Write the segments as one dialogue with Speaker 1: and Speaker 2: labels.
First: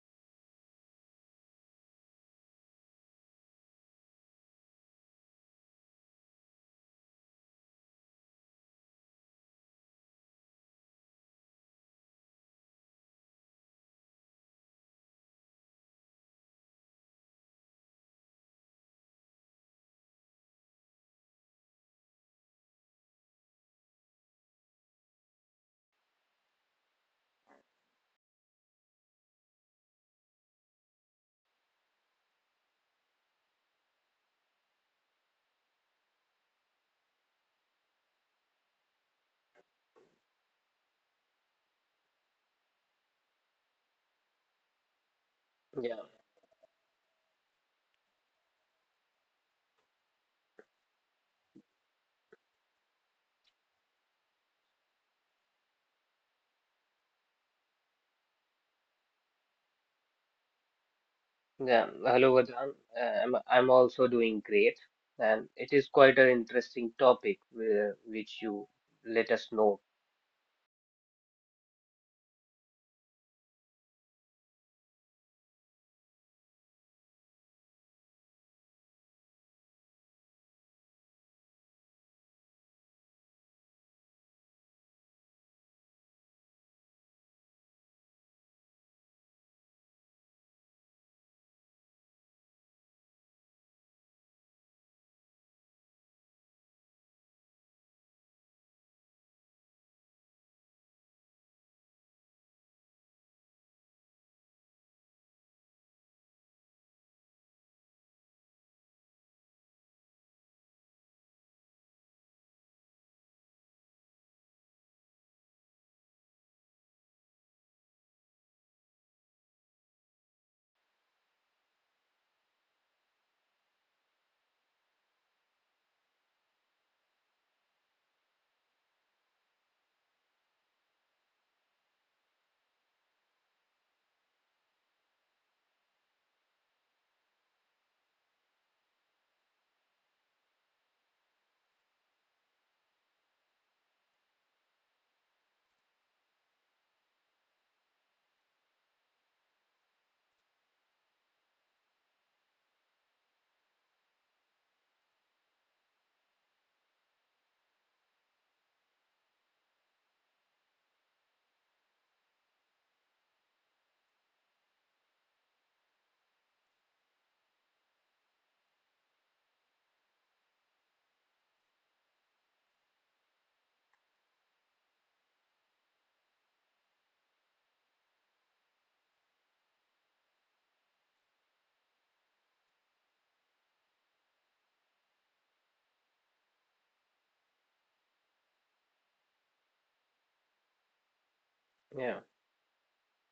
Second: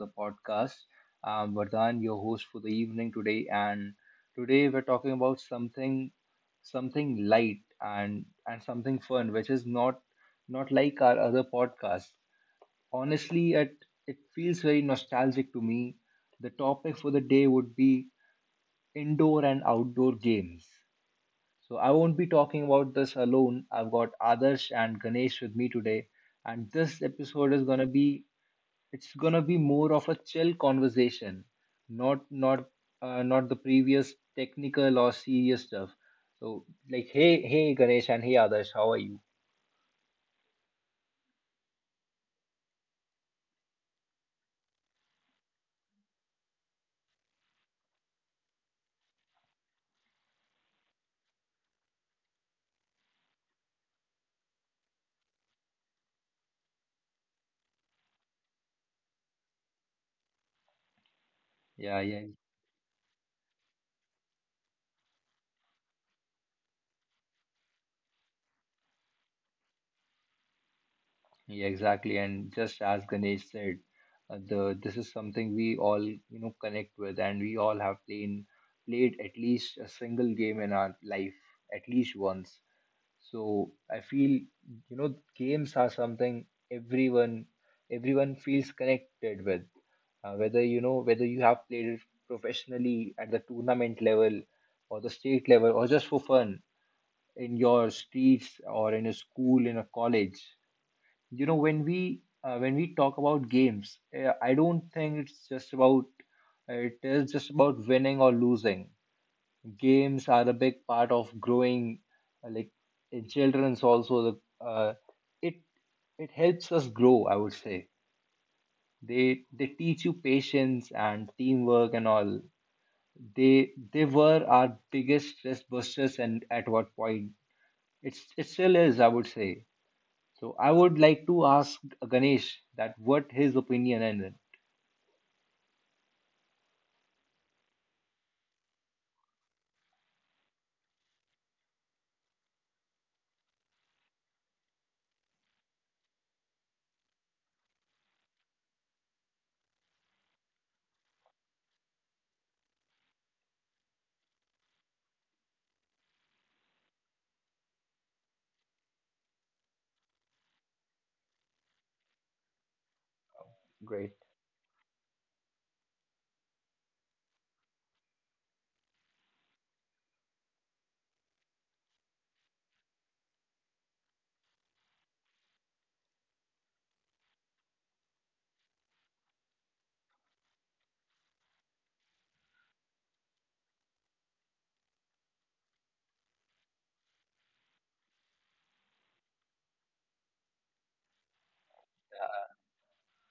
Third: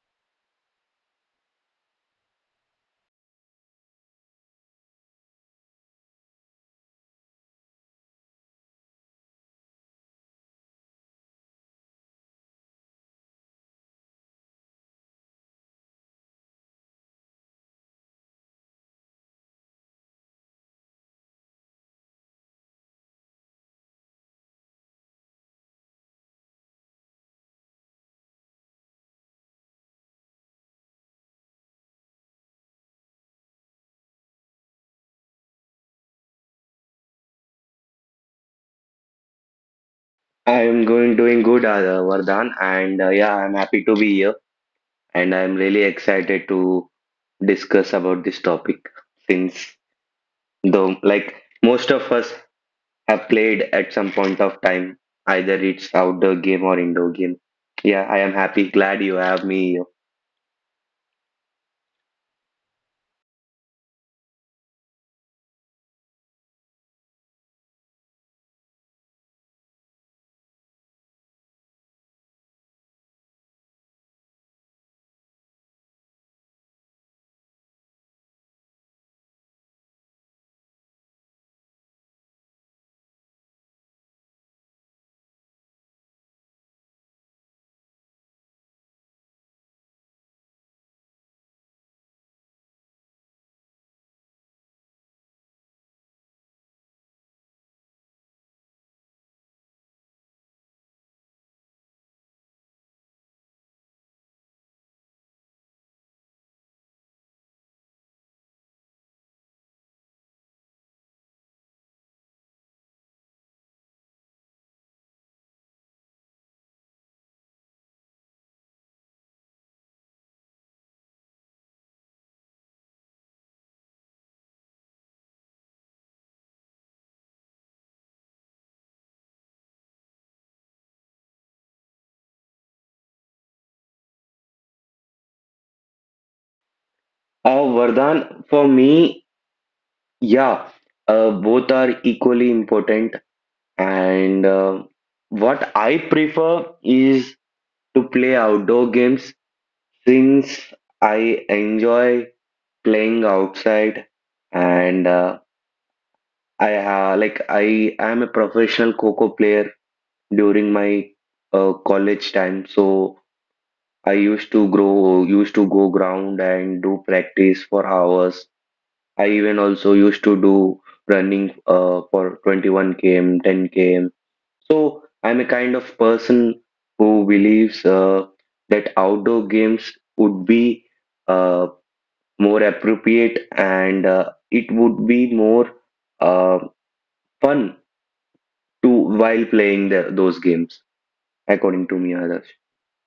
Speaker 1: the podcast. I'm Vardhan, your host for the evening today, and today we're talking about something light and something fun, which is not like our other podcasts. Honestly, it feels very nostalgic to me. The topic for the day would be indoor and outdoor games. So I won't be talking about this alone. I've got Adarsh and Ganesh with me today, and this episode is gonna be more of a chill conversation, not not not the previous technical or serious stuff. So like, hey Ganesh and hey Adarsh, how are you?
Speaker 2: I am going doing good, Vardhan, and yeah, I'm happy to be here, and I'm
Speaker 3: Yeah,
Speaker 2: really excited to discuss about this topic since though like most of us have played at some point of time, either it's outdoor game or indoor game. Yeah, I am happy, glad you have me here.
Speaker 3: yeah.
Speaker 1: Yeah, yeah,
Speaker 3: Hello, Vedant. I'm also doing great, and it is quite an interesting topic which you let us know.
Speaker 1: yeah, exactly. And just as Ganesh said, the this is something we all connect with, and we all have played at least a single game in our life, at least once. So I feel games are something everyone feels connected with. Whether you have played it professionally at the tournament level or the state level or just for fun in your streets or in a school in a college. You know when we talk about games, I don't think it's just about it is just about winning or losing. Games are a big part of growing like in children's also. The it It helps us grow, I would say. They they teach you patience and teamwork and all. They were our biggest stress busters, and at what point it still is, I would say. So I would like to ask Ganesh that what his opinion and.
Speaker 2: Vardhan, for me, yeah, both are equally important, and what I prefer is to play outdoor games since I enjoy playing outside. And I like, I am a professional coco player during my college time, so
Speaker 1: Great.
Speaker 2: I used to go ground and do practice for hours. I even also used to do running for 21 km, 10 km. So I'm a kind of person who believes that outdoor games would be uh, more appropriate and it would be more uh, fun to while playing those games, according
Speaker 3: Yeah,
Speaker 2: to me, Adarsh,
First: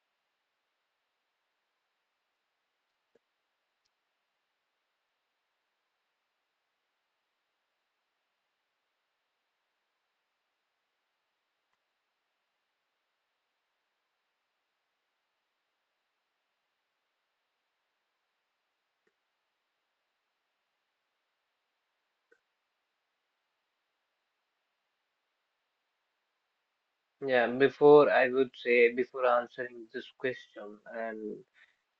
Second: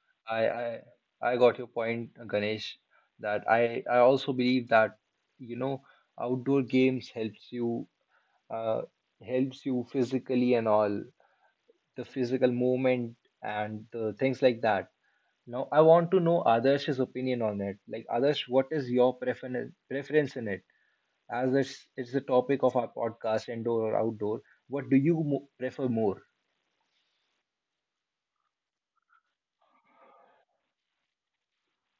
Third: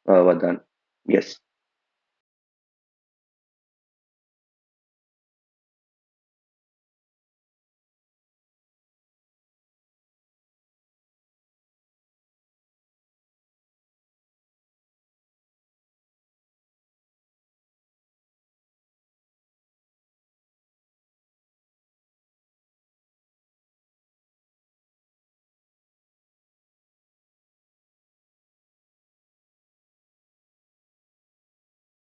Speaker 1: I,
Speaker 2: Vardhan.
Speaker 1: I I
Speaker 2: Yes,
Speaker 1: got your point, Ganesh, that I also believe that, you know, outdoor games uh, helps you physically and all, the physical movement and things like that. Now, I want to know Adarsh's opinion on it. Like, Adarsh, what is your preference in it? As it's the topic of our podcast, indoor or outdoor, what do you mo prefer more?
Speaker 3: yeah. Before I would say before answering this question and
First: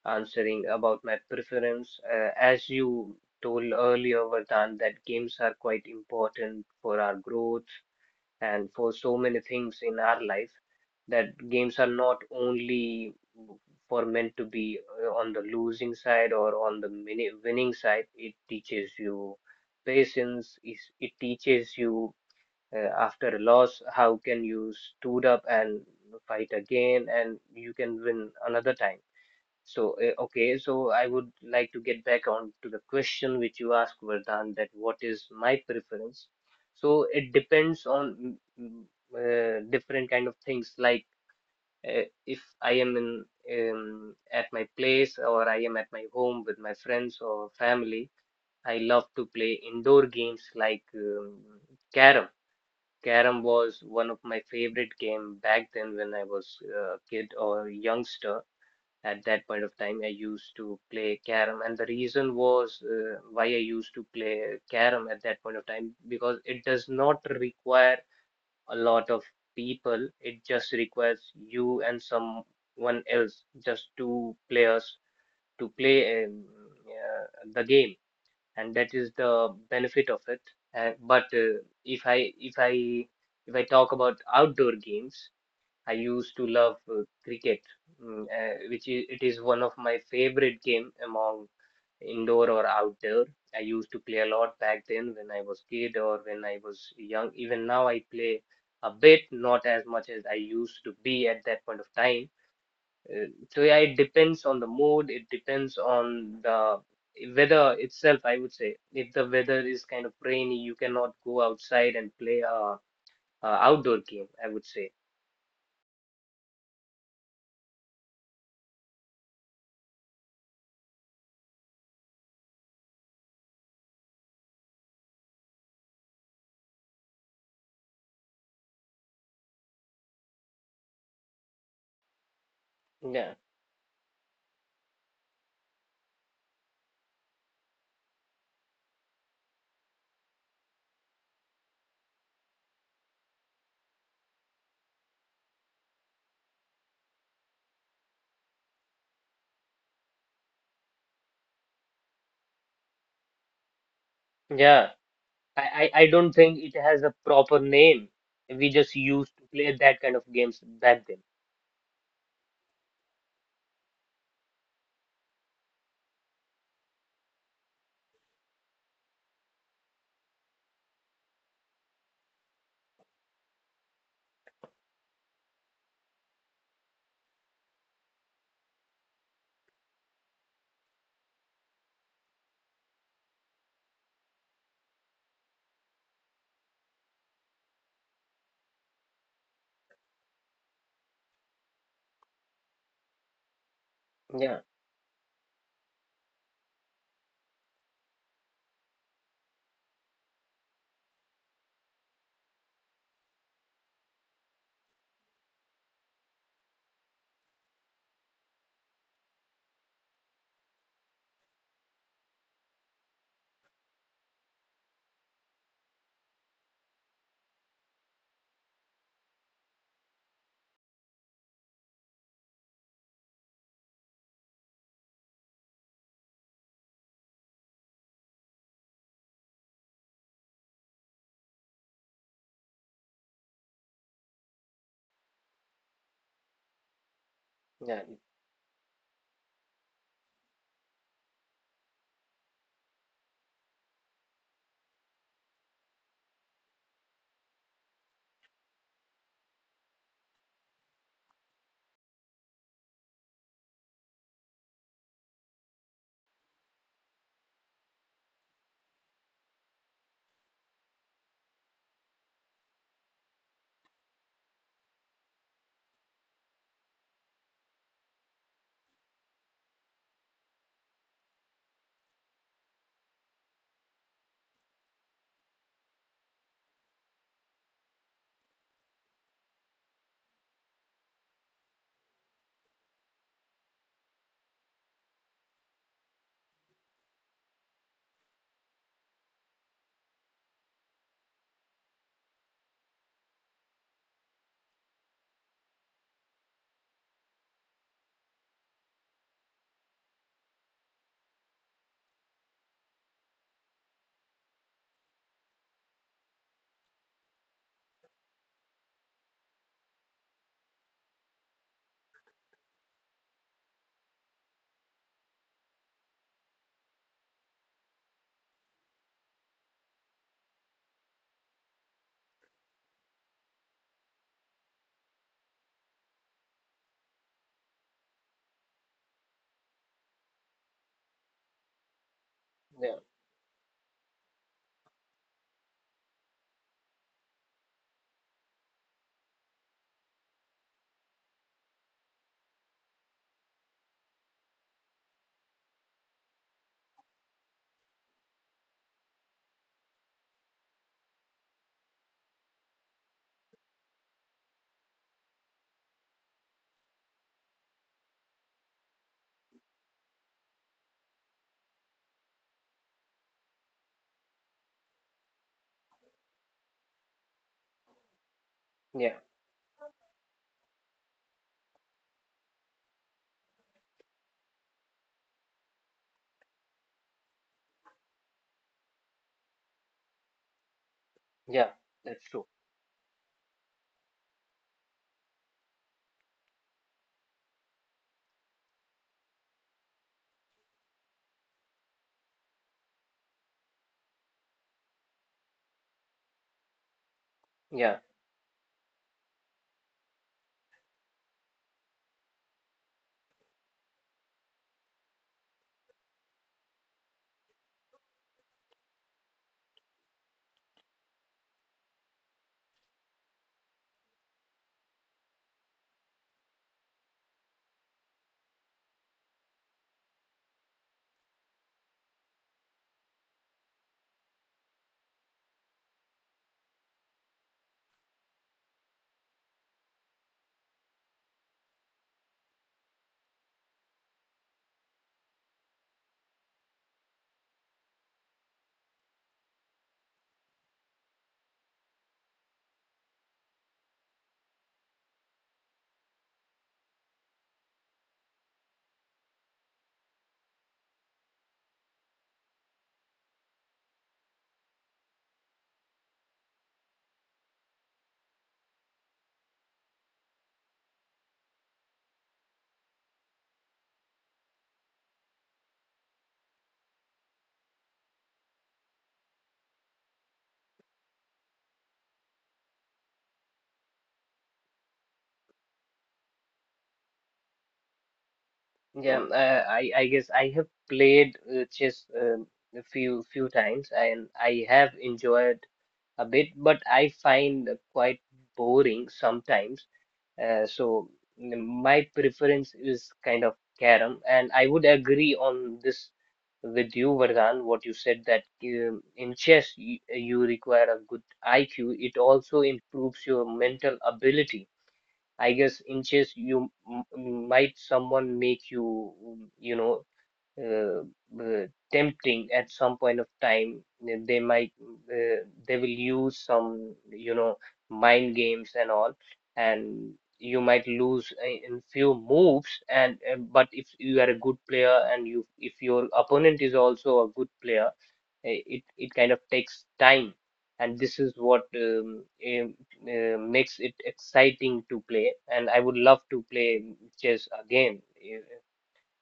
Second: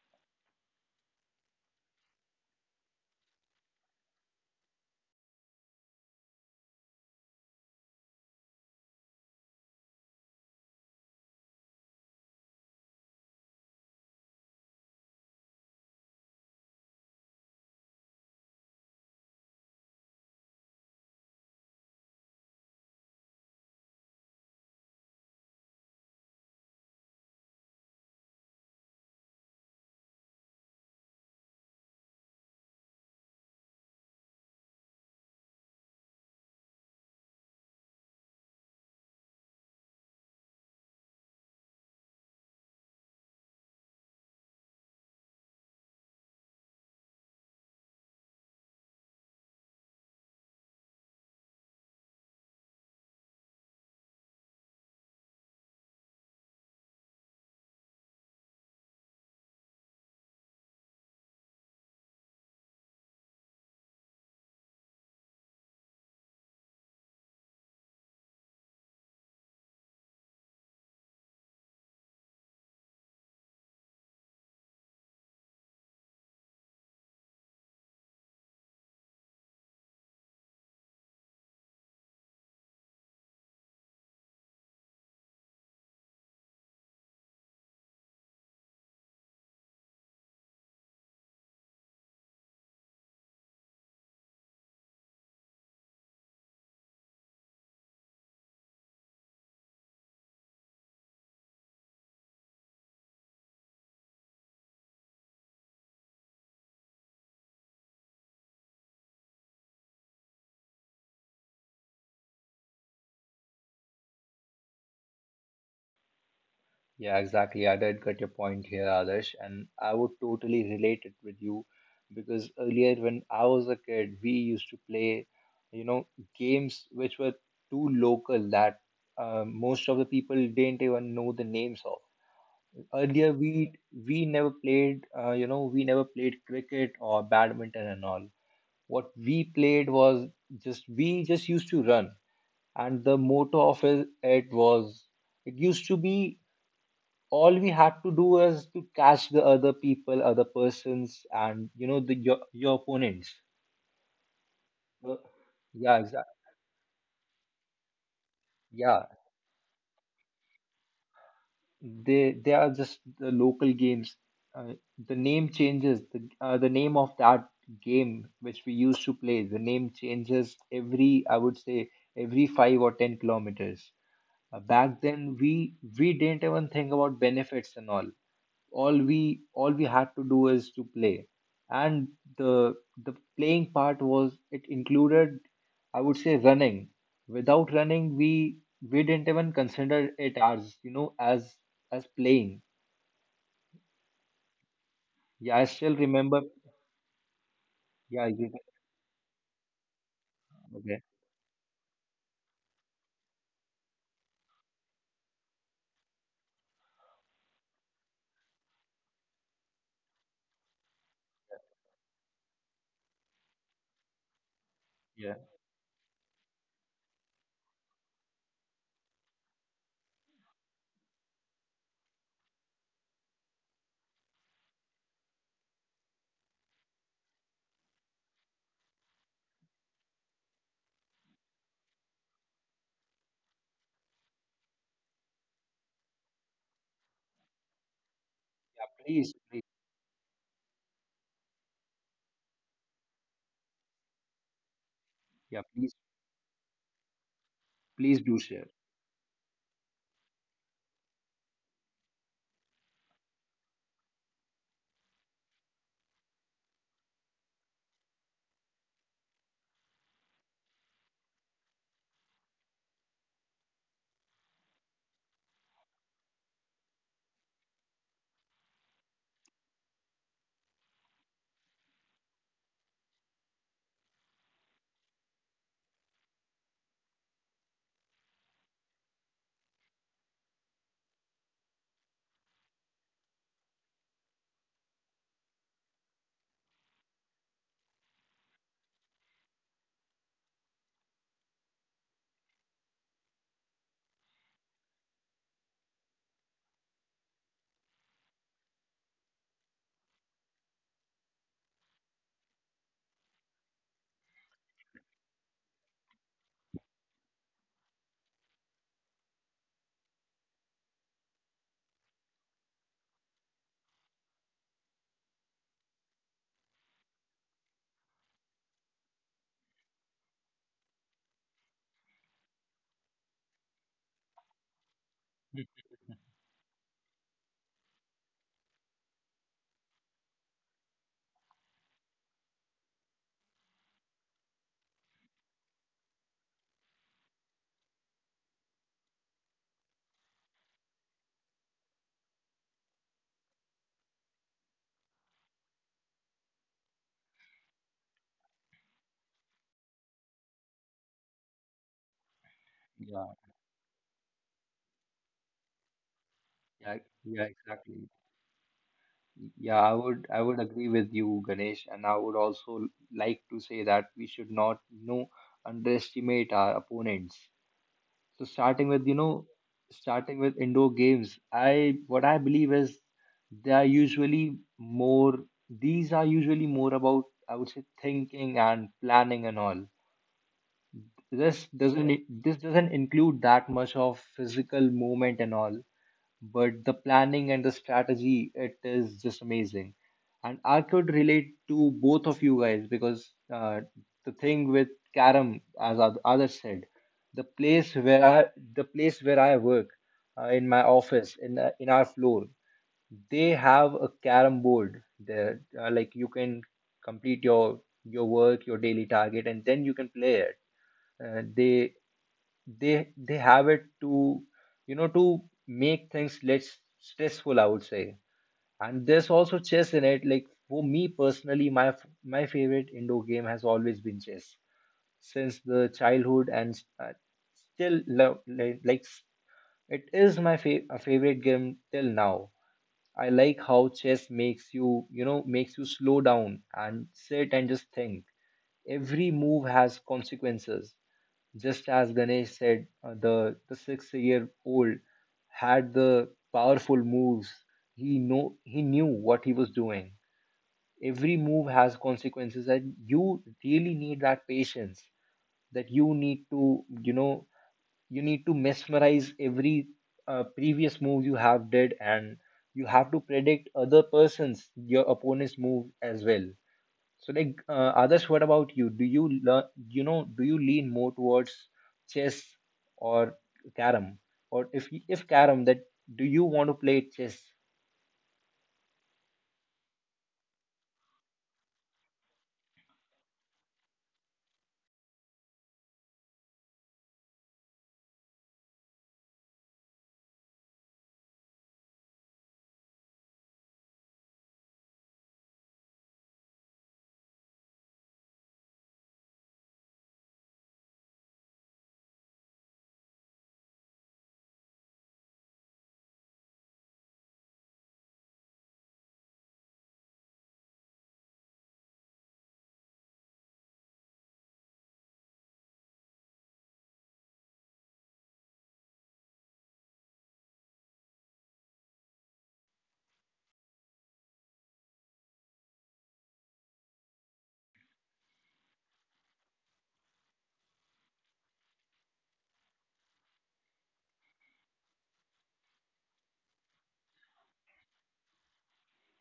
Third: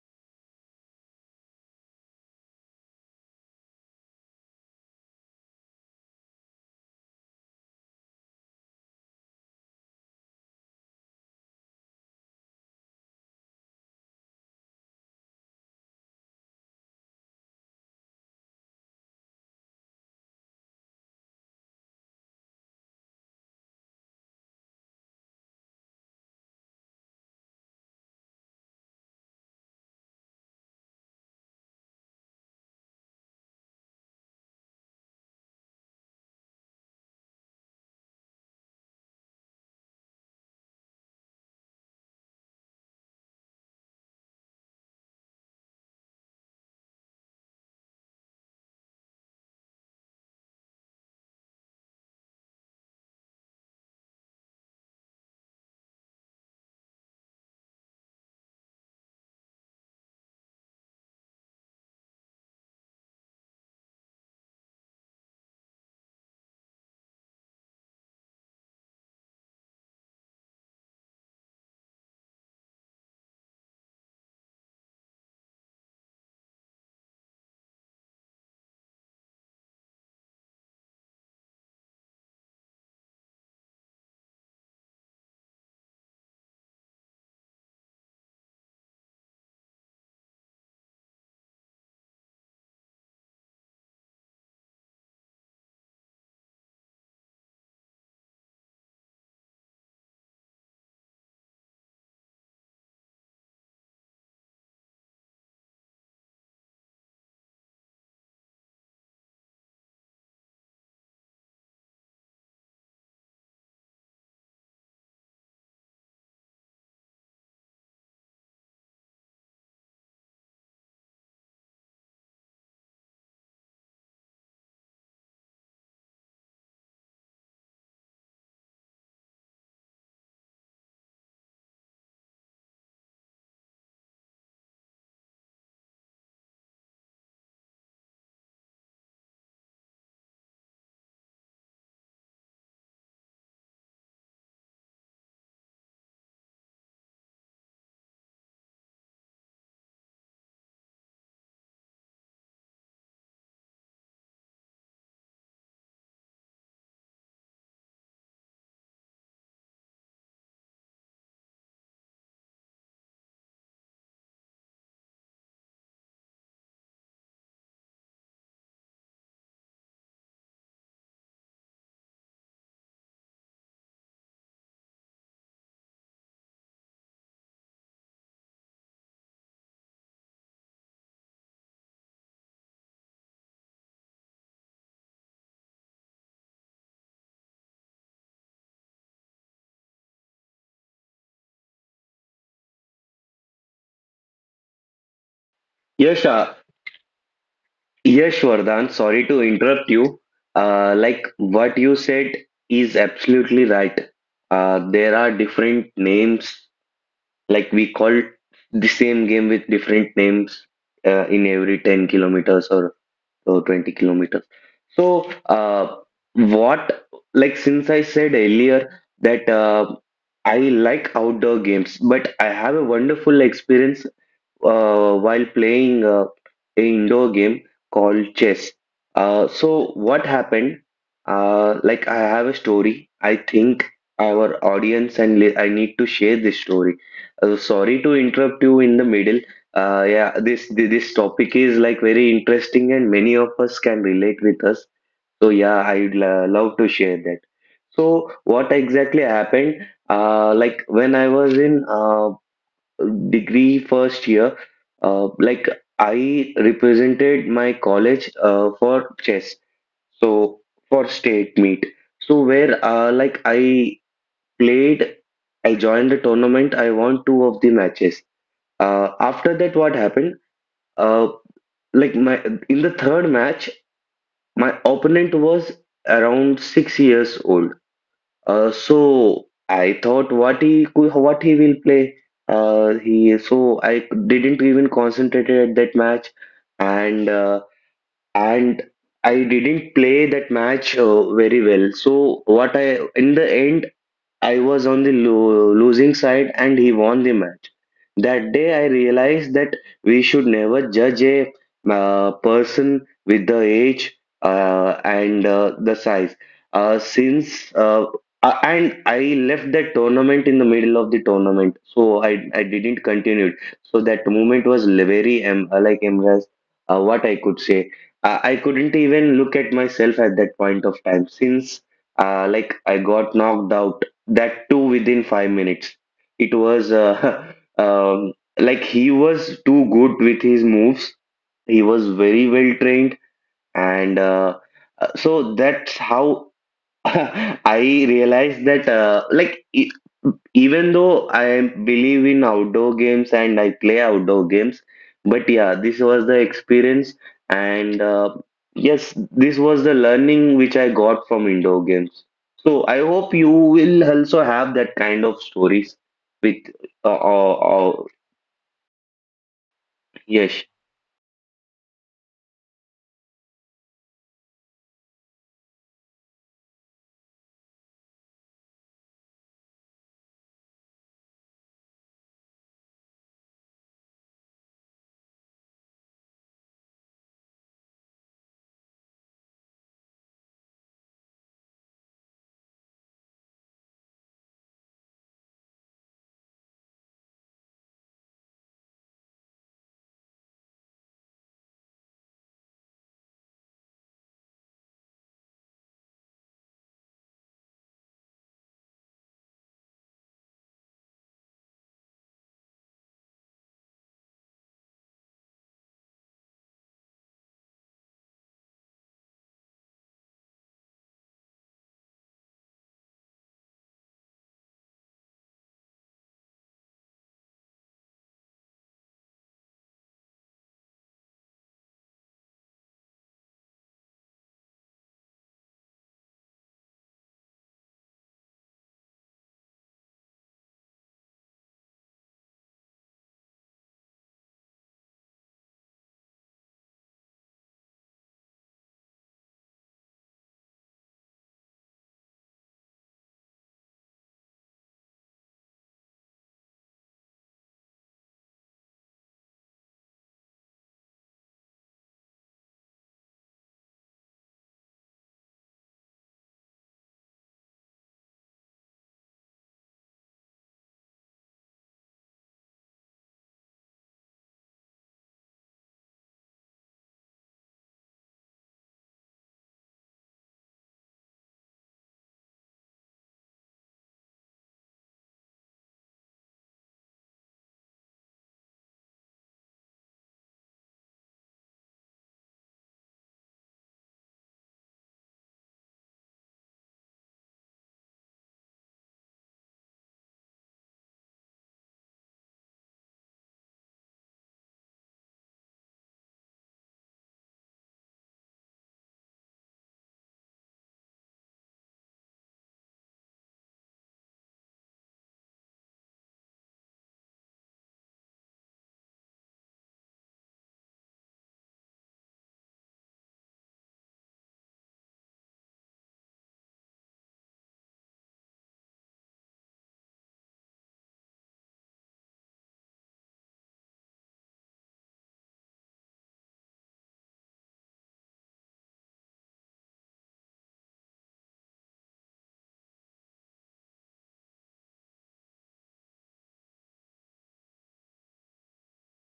Speaker 3: answering about my preference, as you told earlier, Vedant, that games are quite important for our growth and for so many things in our life that games are not only for meant to be on the losing side or on the winning side. It teaches you patience. It teaches you after a loss how can you stood up and fight again, and you can win another time. So, okay, so I would like to get back on to the question which you asked, Vardhan, that what is my preference? So it depends on different kind of things. Like if I am in at my place, or I am at my home with my friends or family, I love to play indoor games like carom. Carom was one of my favorite game back then when I was a kid or youngster. At that point of time, I used to play carom, and the reason was why I used to play carom at that point of time because it does not require a lot of people. It just requires you and someone else, just two players to play uh, the game, and that is the benefit of it. But if I talk about outdoor games, I used to love cricket, which it is one of my favorite game among indoor or outdoor. I used to play a lot back then when I was kid or when I was young. Even now I play a bit, not as much as I used to be at that point of time. So yeah, it depends on the mood. It depends on the weather itself, I would say. If the weather is kind of rainy, you cannot go outside and play a outdoor game, I would say.
Speaker 1: Yeah, exactly. I did get your point here, Adarsh, and I would totally relate it with you because earlier when I was a kid, we used to play, you know, games which were too local that most of the people didn't even know the names of. Earlier,
Speaker 3: Yeah.
Speaker 1: we never played cricket or badminton and all. What we played was just used to run, and the motto of it, it was it used to be, all we had to do is to catch the other people, other persons, and your opponents.
Speaker 3: Yeah.
Speaker 1: Uh,
Speaker 3: I,
Speaker 1: yeah,
Speaker 3: I I
Speaker 1: exactly.
Speaker 3: don't think it has a proper name. We just
Speaker 1: Yeah,
Speaker 3: used to play that kind of games back then.
Speaker 1: they are just the local games. Uh, the name changes. The name of that game which we used to play. The name changes every, I would say, every 5 or 10 kilometers. Back then, we didn't even think about benefits and all. All we had to do is to play, and the the playing part, was it included, I would say, running. Without running, we didn't even consider it as, as playing.
Speaker 3: Yeah,
Speaker 1: Yeah, I still
Speaker 2: yes,
Speaker 1: remember. Yeah,
Speaker 2: yes,
Speaker 1: you can-
Speaker 2: Vardhan, sorry to interrupt you.
Speaker 1: okay.
Speaker 2: Like, what you said is absolutely right. There are different names. Like, we call the same game with different names in every 10 kilometers or 20 kilometers. So,
Speaker 1: Yeah,
Speaker 2: what, like, since I said earlier that I like outdoor games, but I have a wonderful experience while playing a indoor game called chess. So, what happened? Like, I have a story. I think our audience and I need to share this story. Sorry
Speaker 3: yeah,
Speaker 2: to interrupt you
Speaker 1: yeah.
Speaker 2: in the middle.
Speaker 1: Please, please.
Speaker 2: Yeah, this topic is like very interesting, and many of us can relate with us. So
Speaker 1: Yeah,
Speaker 2: yeah,
Speaker 1: please,
Speaker 2: I'd love to share that.
Speaker 1: please
Speaker 2: So
Speaker 1: do
Speaker 2: what
Speaker 1: share.
Speaker 2: exactly happened? Like, when I was in degree first year, like, I represented my college for chess. So for state meet. So where, like, I played, I joined the tournament. I won two of the matches. After that, what happened? Uh, like, my in the third match, my opponent was around 6 years old. So I thought what he will play. He, so I didn't even concentrate at that match, and uh, and I didn't play that match very well. So what I, in the end, I was on the losing side, and he won the match. That day, I realized that we should never judge a person with the age and the size. Since and I left that tournament in the middle of the tournament, so I didn't continue it. So that moment was, very like, embarrassed. What I could say, I couldn't even look at myself at that point of time since, like, I got knocked out, that too within 5 minutes. It was um, like, he was too good with his moves. He was very well
Speaker 3: yeah,
Speaker 2: trained, and so that's how I realized that, like, even though I believe in outdoor games and I play outdoor games, but yeah, this was the experience, and yes, this was the learning which I got from indoor games. So I hope
Speaker 1: Yeah,
Speaker 2: you will also have that kind of stories with,
Speaker 1: yeah,
Speaker 2: uh, uh,
Speaker 1: yeah.
Speaker 2: uh,
Speaker 1: Exactly. Yeah, I would I
Speaker 2: yes.
Speaker 1: would agree with you, Ganesh, and I would also like to say that we should not, underestimate our opponents. So starting with,
Speaker 3: yeah,
Speaker 1: indoor games, I what I believe is they are usually more these are usually more about, I would say, thinking and planning and all. this
Speaker 3: yeah.
Speaker 1: doesn't
Speaker 3: That's true.
Speaker 1: this doesn't include that much of physical movement and all, but the planning and the strategy, it is just amazing. And I could relate to both of you guys because the thing with karam, as others said, the place
Speaker 3: Yeah,
Speaker 1: where i the place where I work, in my office in our floor, they have a carom board there. Like, you can complete your work, your daily target, and then you can play it. Uh, they they they have it to, to make things less stressful, I would say. And there's also chess in it. Like, for me personally, my favorite indoor game has always been chess since the childhood, and still love. It is my a favorite game till now. I like how chess makes you, slow down and sit and just think. Every move has consequences. Just as Ganesh said, the 6-year old had the powerful moves. He knew what he was doing. Every move has consequences, and you really need that patience. That you need to, you need to mesmerize every previous move you have did, and you have to predict other person's your opponent's move as well. So like, others, what about you? Do you learn? You know, do you lean more towards chess or carom? Or if carom, that, do you want to play chess?
Speaker 3: yeah. I guess I have played chess a few times, and I have enjoyed a bit, but I find quite boring sometimes. So my preference is kind of carom, and I would agree on this with you, Vardhan, what you said that in chess you require a good IQ. It also improves your mental ability. I guess in chess you might someone make you, you know, uh, uh, tempting at some point of time. Uh, they might uh, they will use some, you know, mind games and all, and you might lose in few moves. And uh, but if you are a good player and you if your opponent is also a good player, it kind of takes time, and this is what makes it exciting to play, and I would love to play chess again.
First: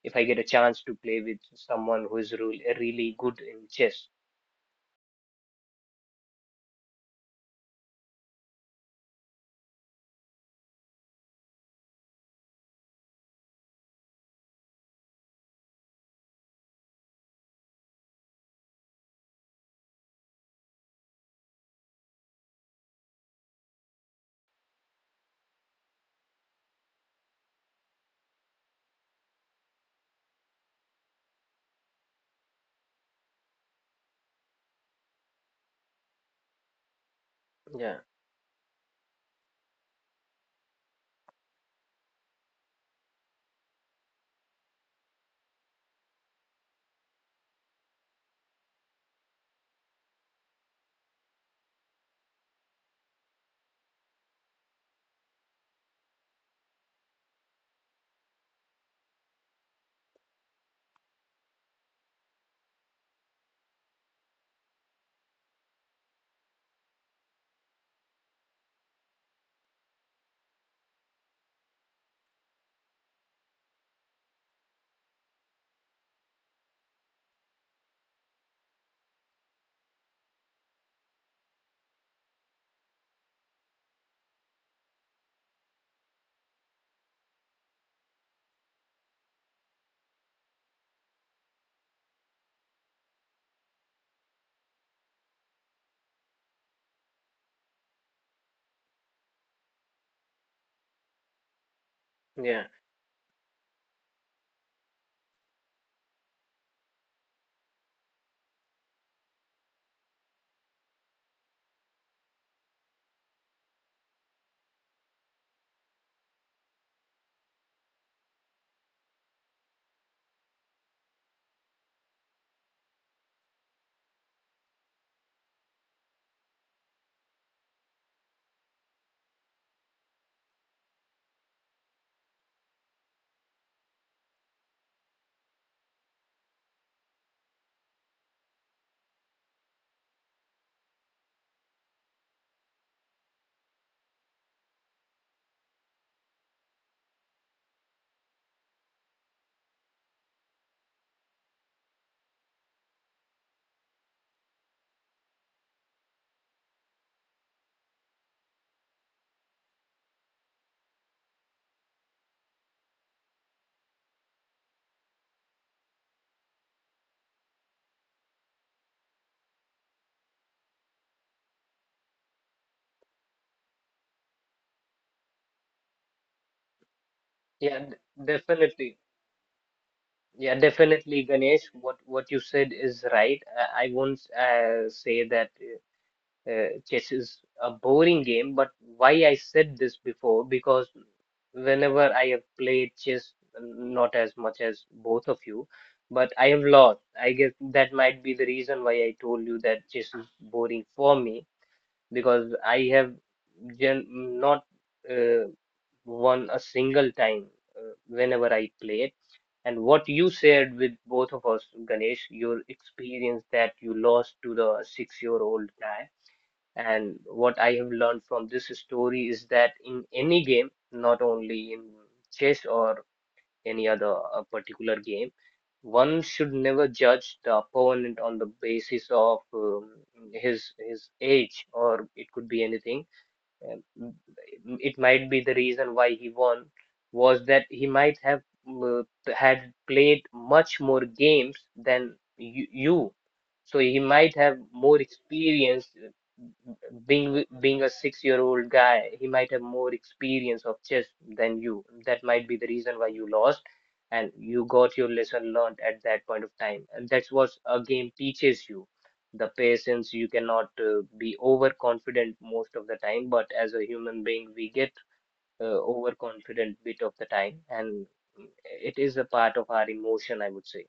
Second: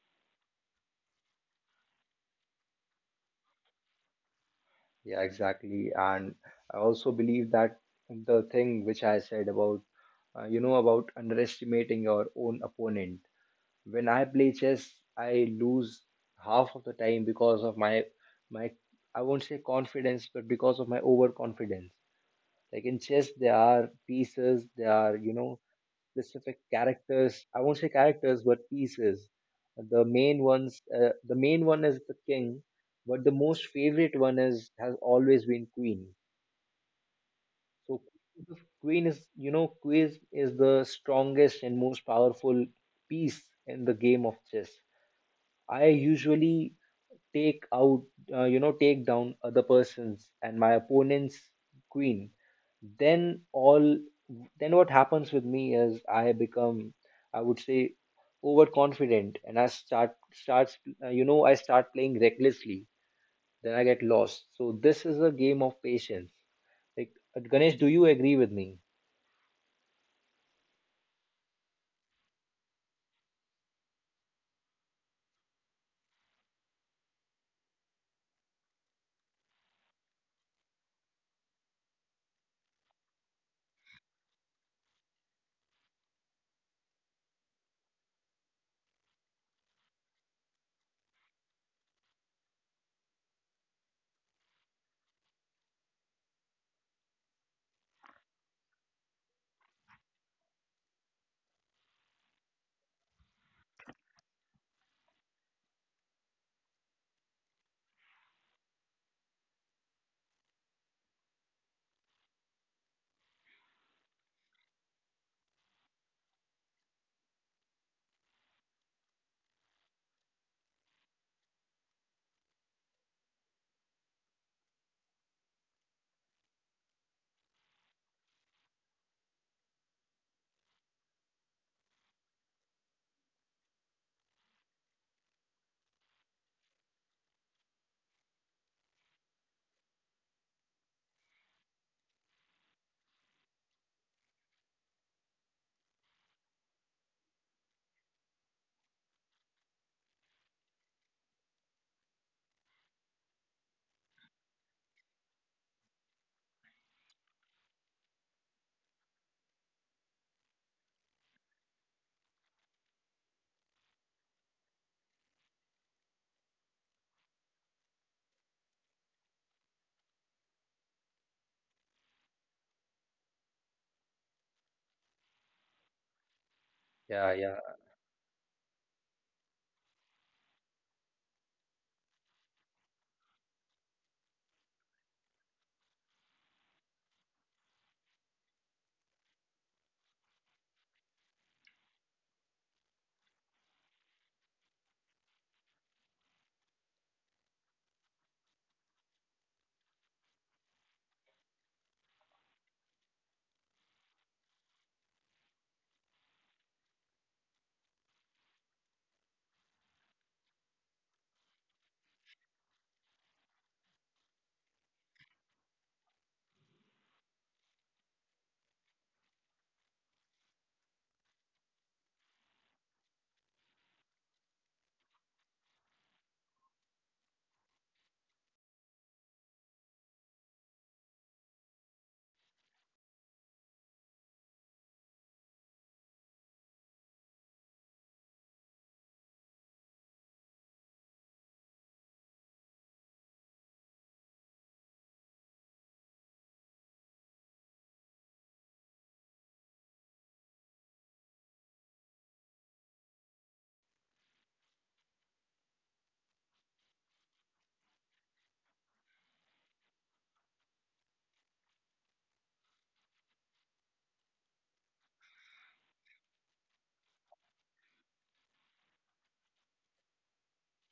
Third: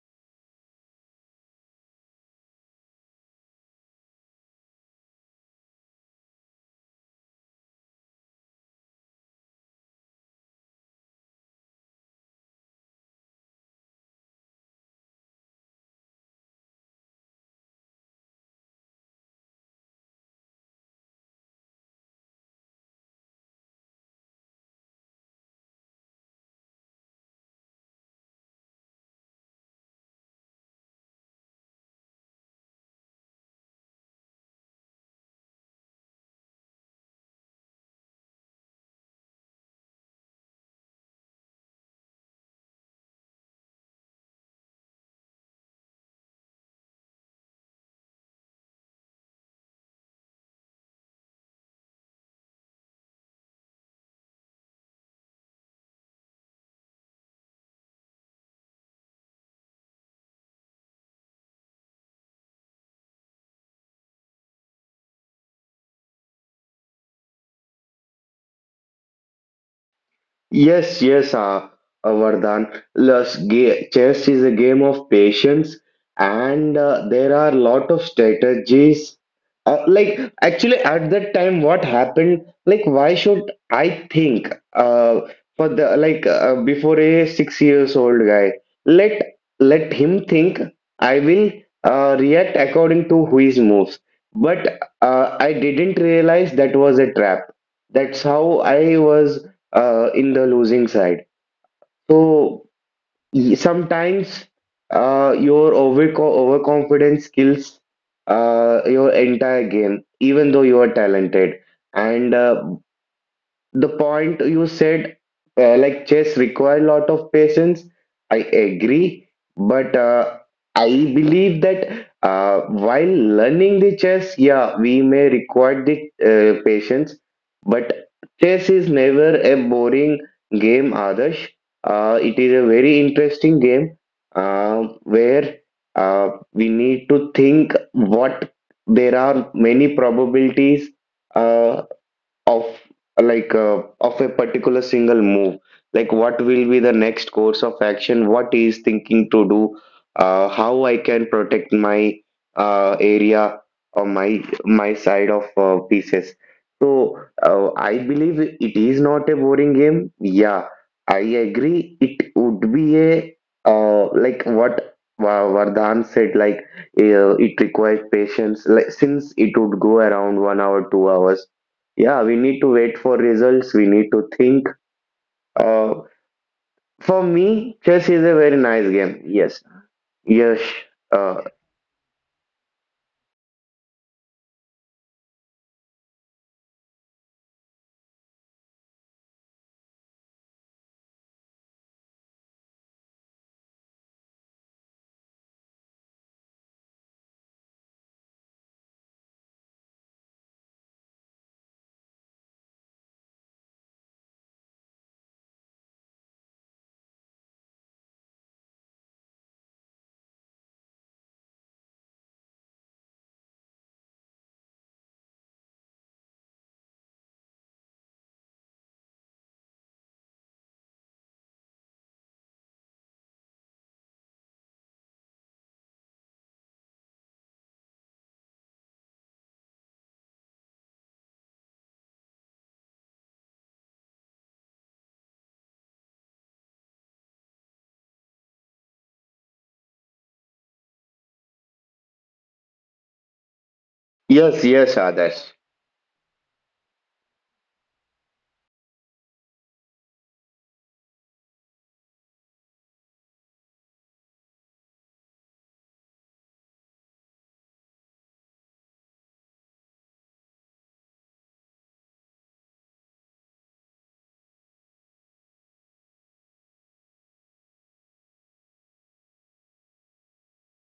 Speaker 3: If I get a chance to play with someone who is really, really good in chess.
Speaker 1: Yeah, exactly. And I also believe that the thing which I said about, underestimating your own opponent. When I play chess, I lose half of the time because of my, my, I won't say confidence, but because of my overconfidence. Like in chess, there are pieces, there are, specific characters. I won't say characters, but pieces. The main one is the king, but the most favorite one is has always been queen.
Speaker 3: Yeah,
Speaker 1: So queen is, the strongest and most powerful piece in the game of chess. I usually take out, you know, take down other person's and my opponent's queen. Then all, then what happens with me is I become, I would say, overconfident, and I start starts, you know, I start playing recklessly. Then I get lost. So this is a game of patience. Like, Ganesh, do you agree with me?
Speaker 2: Yes, yes, Vardhan. Plus, chess is a game of patience, and there are a lot of strategies. Like, actually, at that time, what happened? Like, why should I think? For the, like, before a 6 years old guy, let him think. I will react according to his moves. But I didn't realize that was a trap. That's how I was, in the losing side.
Speaker 3: yeah,
Speaker 2: So sometimes, your overconfidence kills your entire game, even though you are talented. And the point you said, like, chess require a lot of patience, I agree. But I believe that uh, while learning the chess, yeah, we may require the patience. But chess is never a boring game, Adarsh. It is a very interesting game, uh, where uh, we need to think what, there are many probabilities uh, of, like, of a particular single move, like what will be the next course of action, what he is thinking to do, how I can protect my area or my side of pieces. So I believe it is not a boring game. Yeah, I agree it would be a, like, what Vardhan said. Like, it requires patience. Like, since it would go around 1 hour, 2 hours, yeah, we need to wait for results. We need to think. Uh, for
Speaker 1: Yeah, yeah.
Speaker 2: me,
Speaker 3: yeah,
Speaker 2: chess is a very nice
Speaker 3: definitely.
Speaker 2: game. Yes,
Speaker 3: Yeah,
Speaker 2: yes,
Speaker 3: definitely,
Speaker 2: uh,
Speaker 3: Ganesh. What you said is right. I won't say that chess is a boring game, but why I said this before, because whenever I have played chess, not as much as both of you, but I have lost. I guess that might be the reason why I told you that chess is boring for me because I have gen not uh, won a single time whenever I played. And what you shared with both of us, Ganesh, your experience that you lost to the six-year-old guy, and what I have learned from this story is that in any game, not only in chess or any other particular game, one should never judge the opponent on the basis of his age, or it could be anything, and it might be the reason why he won was that he might have uh, had played much more games than you. So he might
Speaker 2: yes,
Speaker 3: have
Speaker 2: yes,
Speaker 3: more
Speaker 2: Adarsh.
Speaker 3: experience being being a six-year-old guy. He might have more experience of chess than you. That might be the reason why you lost, and you got your lesson learned at that point of time. And that's what a game teaches you: the patience. You cannot be overconfident most of the time, but as a human being we get uh, overconfident bit of the time, and it is a part of our emotion, I would say.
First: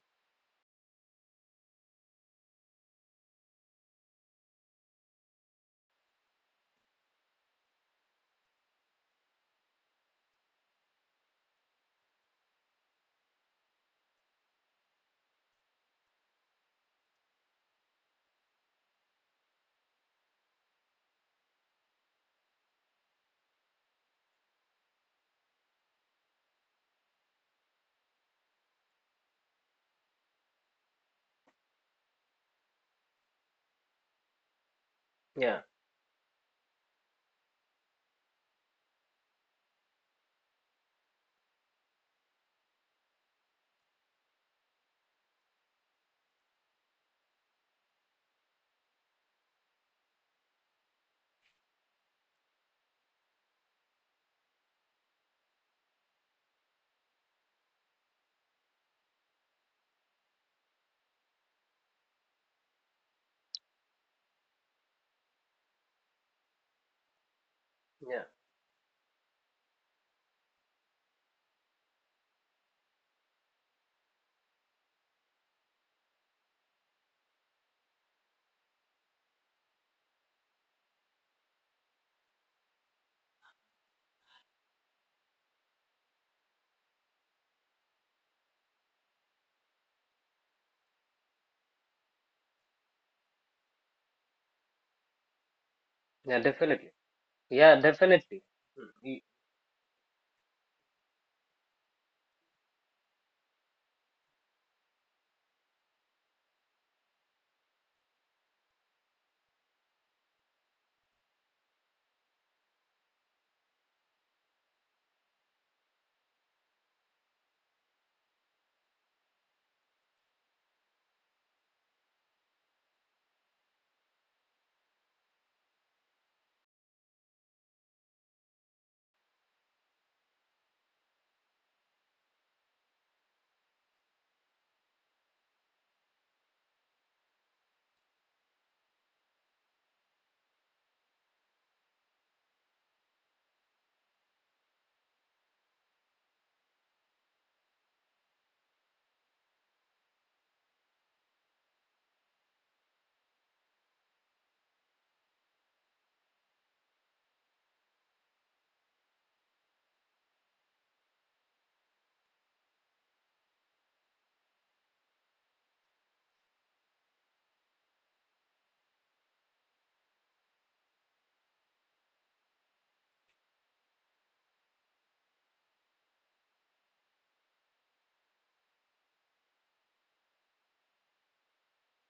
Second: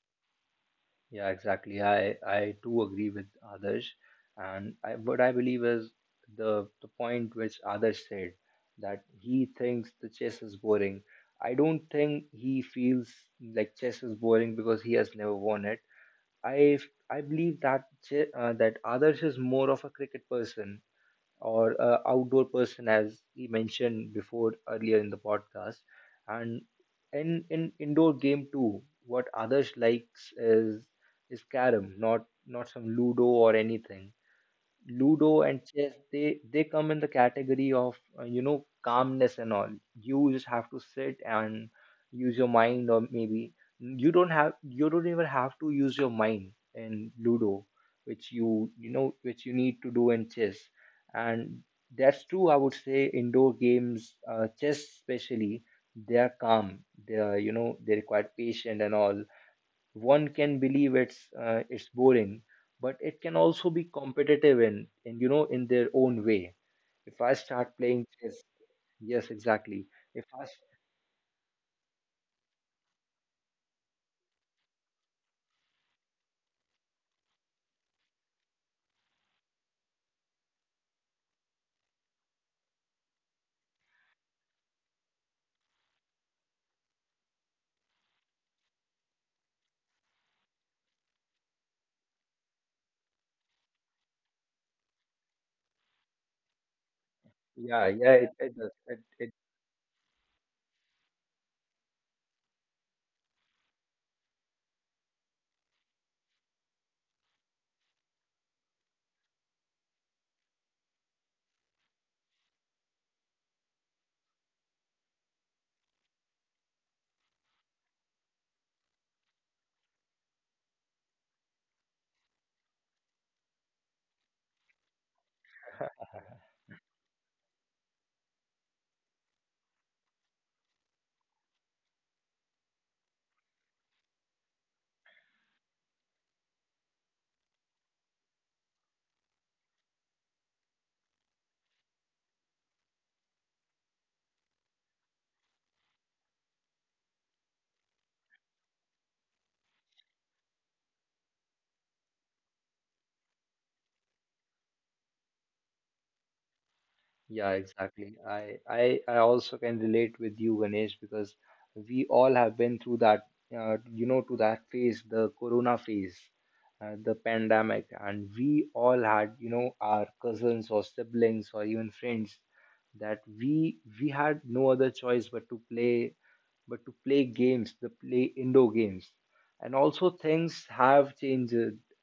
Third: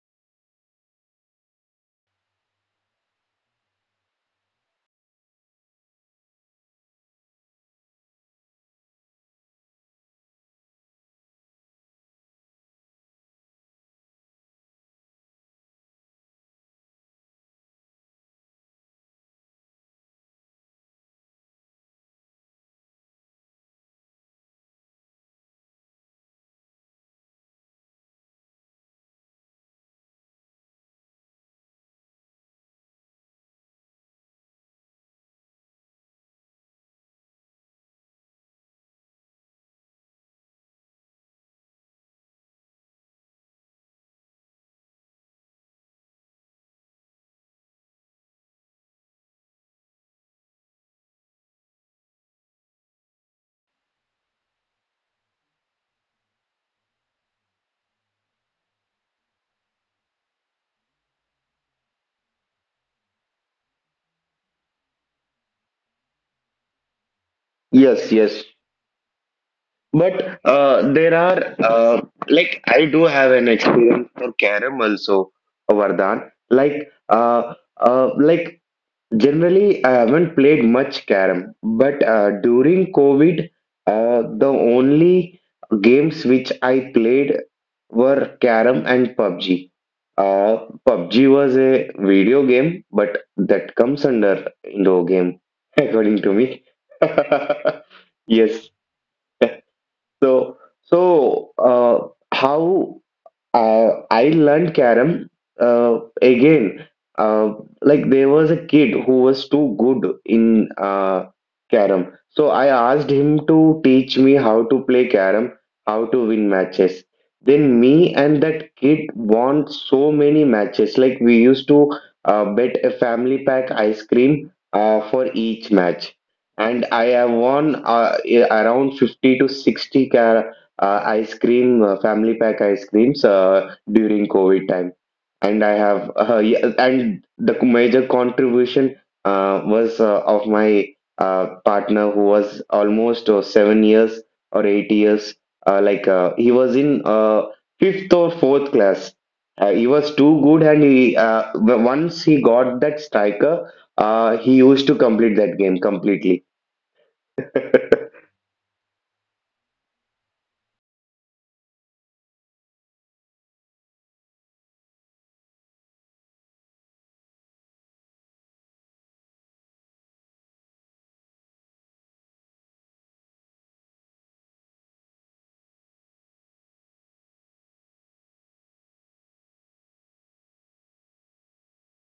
Speaker 1: Yeah, exactly. I do agree with others, and what I believe is the point which others said, that he thinks the chess is boring. I don't think he feels like chess is boring because he has never won it. I I believe that others is more of a cricket person or a outdoor person, as we mentioned before earlier in the podcast. And in indoor game too, what others likes is carom, not some ludo or anything. Ludo
Speaker 3: Yeah,
Speaker 1: and chess, they come in the category of, calmness and all. You just have to sit and use your mind, or maybe you don't even have to use your mind in Ludo, which you need to do in chess. And that's true, I would say indoor games, chess especially, they are calm. They are you know they require patience and all. One can believe it's boring, but it can also be competitive in, in their own way, if I start playing
Speaker 2: Yes,
Speaker 3: yeah,
Speaker 1: chess.
Speaker 2: yes.
Speaker 1: Yes, exactly. if
Speaker 2: But
Speaker 1: I s-
Speaker 2: there are, like, I do have an experience for carom also, Vardhan. Like, like, generally, I haven't played much carom, but during COVID, the only games which I played were carom and PUBG. PUBG was a video game, but that comes under indoor game, according to
Speaker 3: yeah,
Speaker 2: me.
Speaker 3: definitely. Yeah,
Speaker 1: Yeah, yeah, it,
Speaker 3: definitely.
Speaker 1: it
Speaker 2: Yes.
Speaker 1: does
Speaker 3: Mm, y-
Speaker 1: it.
Speaker 2: So, how? I learned carom again. Uh, like, there was a kid who was too good in, carom, so I asked him to teach me how to play carom, how to win matches. Then me and that kid won so many matches. Like, we used to bet a family pack ice cream for each match, and I have won, around 50 to 60 car ice cream, family pack ice creams during COVID time. And I have, yeah, and the major contribution was of my partner who was almost 7 years or 8 years. Like, he was in fifth or fourth class. He was too good, and he, once he got that striker, he used to complete that game completely.
Speaker 1: Yeah, exactly. I also can relate with you, Ganesh, because we all have been through that, you know, to that phase, the corona phase, the pandemic, and we all had, our cousins or siblings or even friends, that we had no other choice but to play games, the play indoor games. And also things have changed.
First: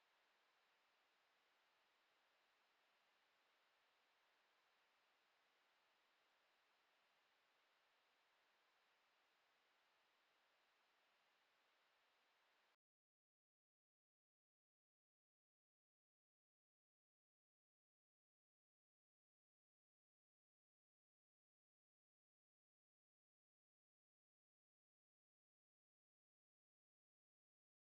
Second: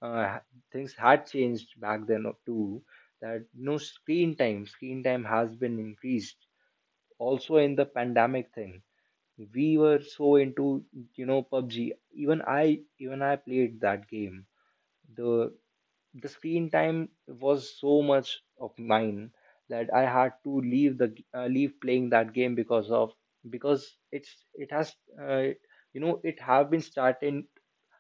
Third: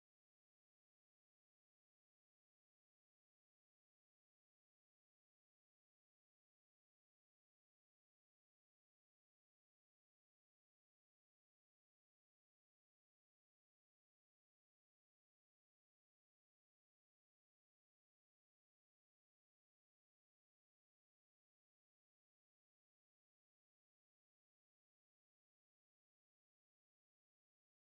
Speaker 1: Uh, Things had changed back then too, that, screen time has been increased, also in the pandemic thing. We were so into, PUBG. Even I played that game. the the screen time was so much of mine that I had to leave playing that game because of, because it's, it has, it have been started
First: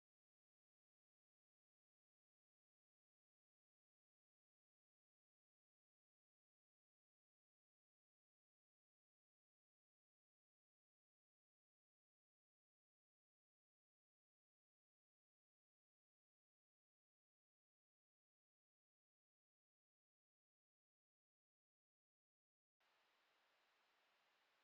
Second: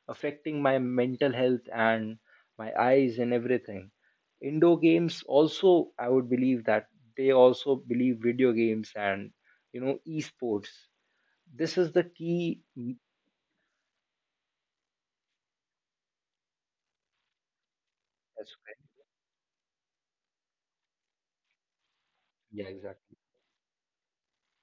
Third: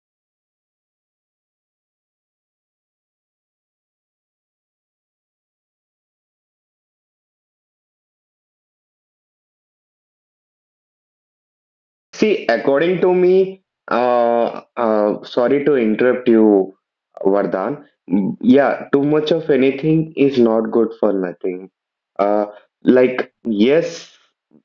Speaker 1: affecting my mental health and my eyes and everything. Indoor games also, I would believe that they also believe video games and, esports. This is the
Speaker 2: See,
Speaker 1: key. That's
Speaker 2: according to me, sorry to interrupt you, Vardhan. Yeah,
Speaker 1: right.
Speaker 2: too much of anything is not good for nothing. Uh,
Speaker 1: Yeah, exactly.
Speaker 2: like, yes,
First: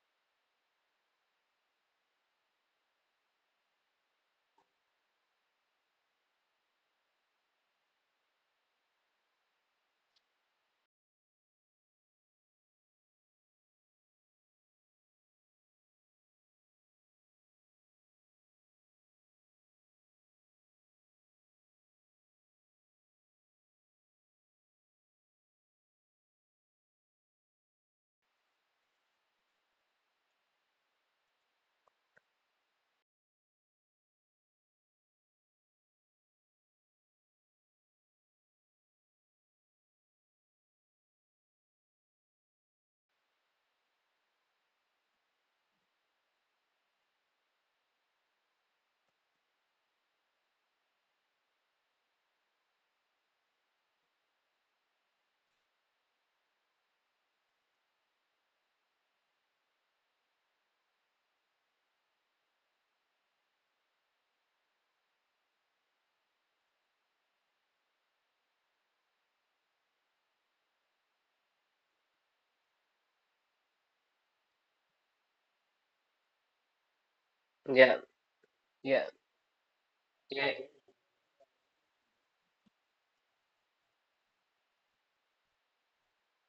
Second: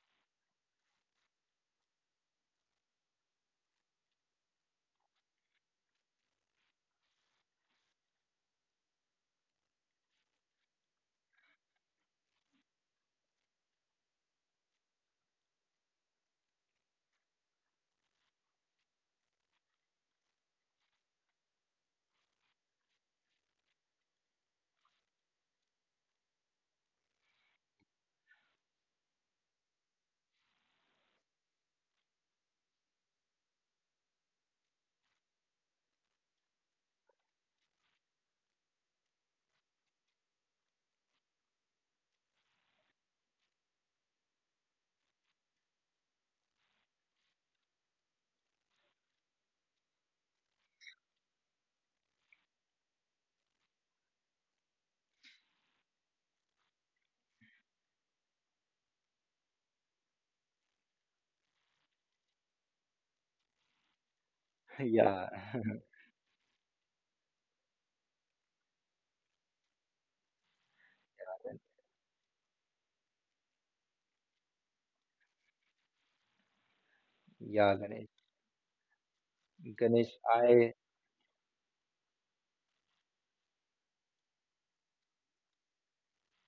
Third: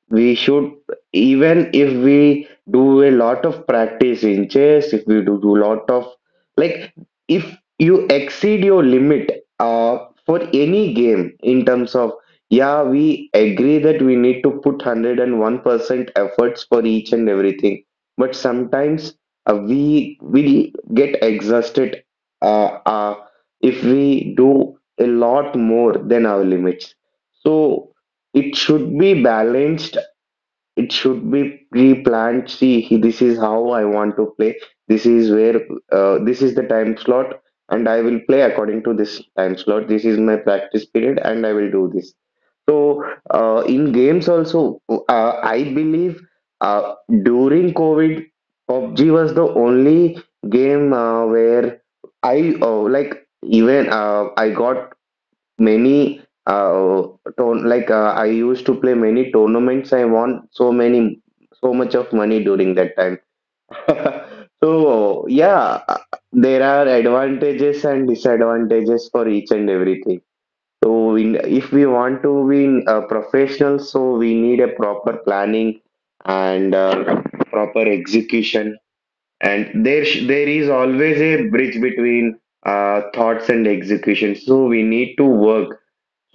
Speaker 2: we should, even if we do a lot of practice in chess, if we do lot of, like, if you exceed your limit for any game, in terms of, yeah, we agree that we need to put 101% efforts for each and everything. But sometimes, we will get exhausted, uh, uh, if we do a lot more than our limits. So it should be balanced, it should be pre-planned. See, this is how I want to play, this is where, this is the time slot, and I will play according to this time slot, this is my practice period, and I will do this. So, in games also, I believe uh, during COVID, PUBG was the only game where I, like, even, I got many uh ton like, I used to play many tournaments. I won, so much of money during that time. So
Speaker 1: Yeah,
Speaker 2: yeah, there are advantages and disadvantages for each and everything. So we, if we want to be professional, so we need a proper planning and
Speaker 1: yeah,
Speaker 2: proper
Speaker 3: yeah,
Speaker 1: Ganesh.
Speaker 2: execution.
Speaker 3: yeah,
Speaker 2: And
Speaker 1: Ganesh,
Speaker 3: yeah,
Speaker 2: there
Speaker 1: I
Speaker 2: is always a bridge between thoughts and execution. So we need to work.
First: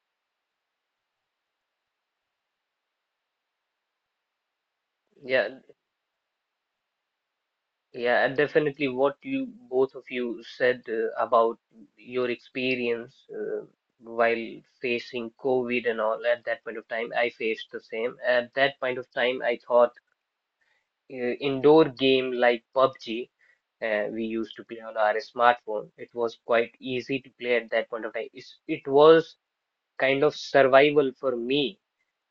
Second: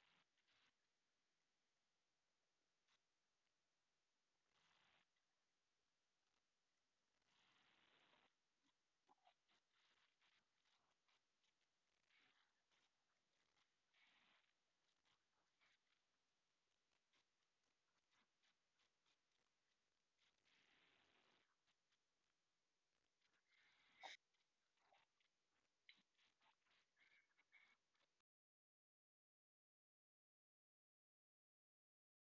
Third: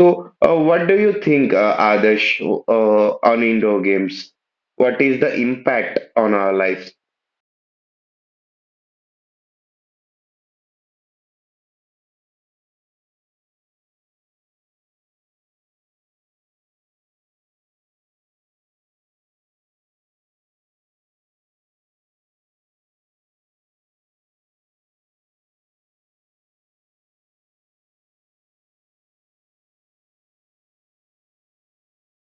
Speaker 2: So, what do you think, Adarsh, on indoor games? What is the
Speaker 3: yeah,
Speaker 2: impact on our lives?
Speaker 3: yeah. And definitely what you both of you said about your experience while facing covid and all. At that point of time I faced the same. At that point of time I thought uh, indoor game like PUBG we used to play on our smartphone. It was quite easy to play at that point of time. It was kind of survival for me.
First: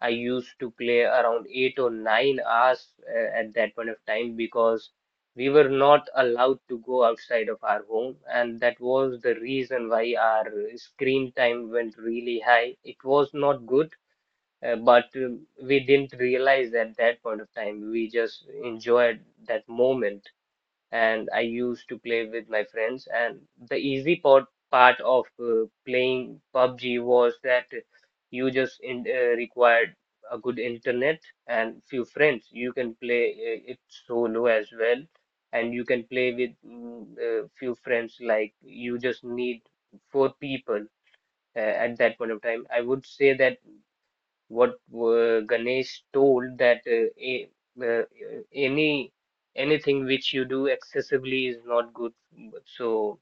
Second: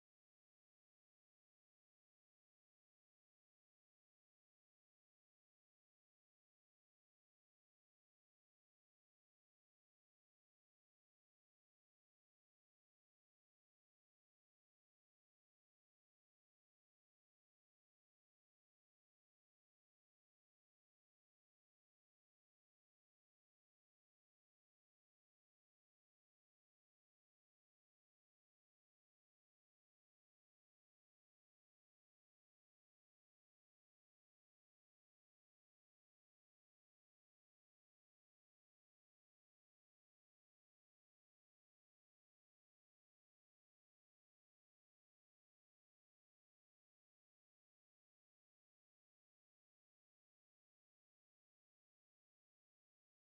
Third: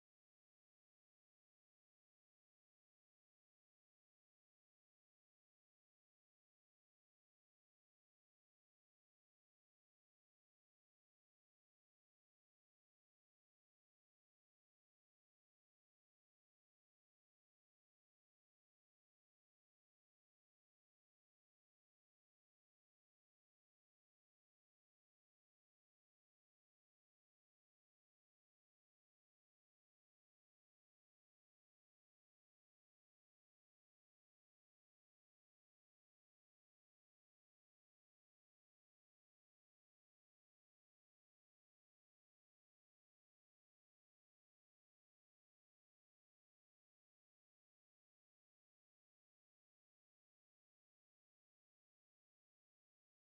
Speaker 3: I used to play around 8 or 9 hours at that point of time because we were not allowed to go outside of our home, and that was the reason why our screen time went really high. It was not good, but we didn't realize at that point of time. We just enjoyed that moment. And I used to play with my friends. And the easy part of playing PUBG was that you just required a good internet and few friends. You can play it solo as well, and you can play with few friends. Like you just need four people uh, at that point of time. I would say that what Ganesh told that a, uh, any anything which you do excessively is not good. So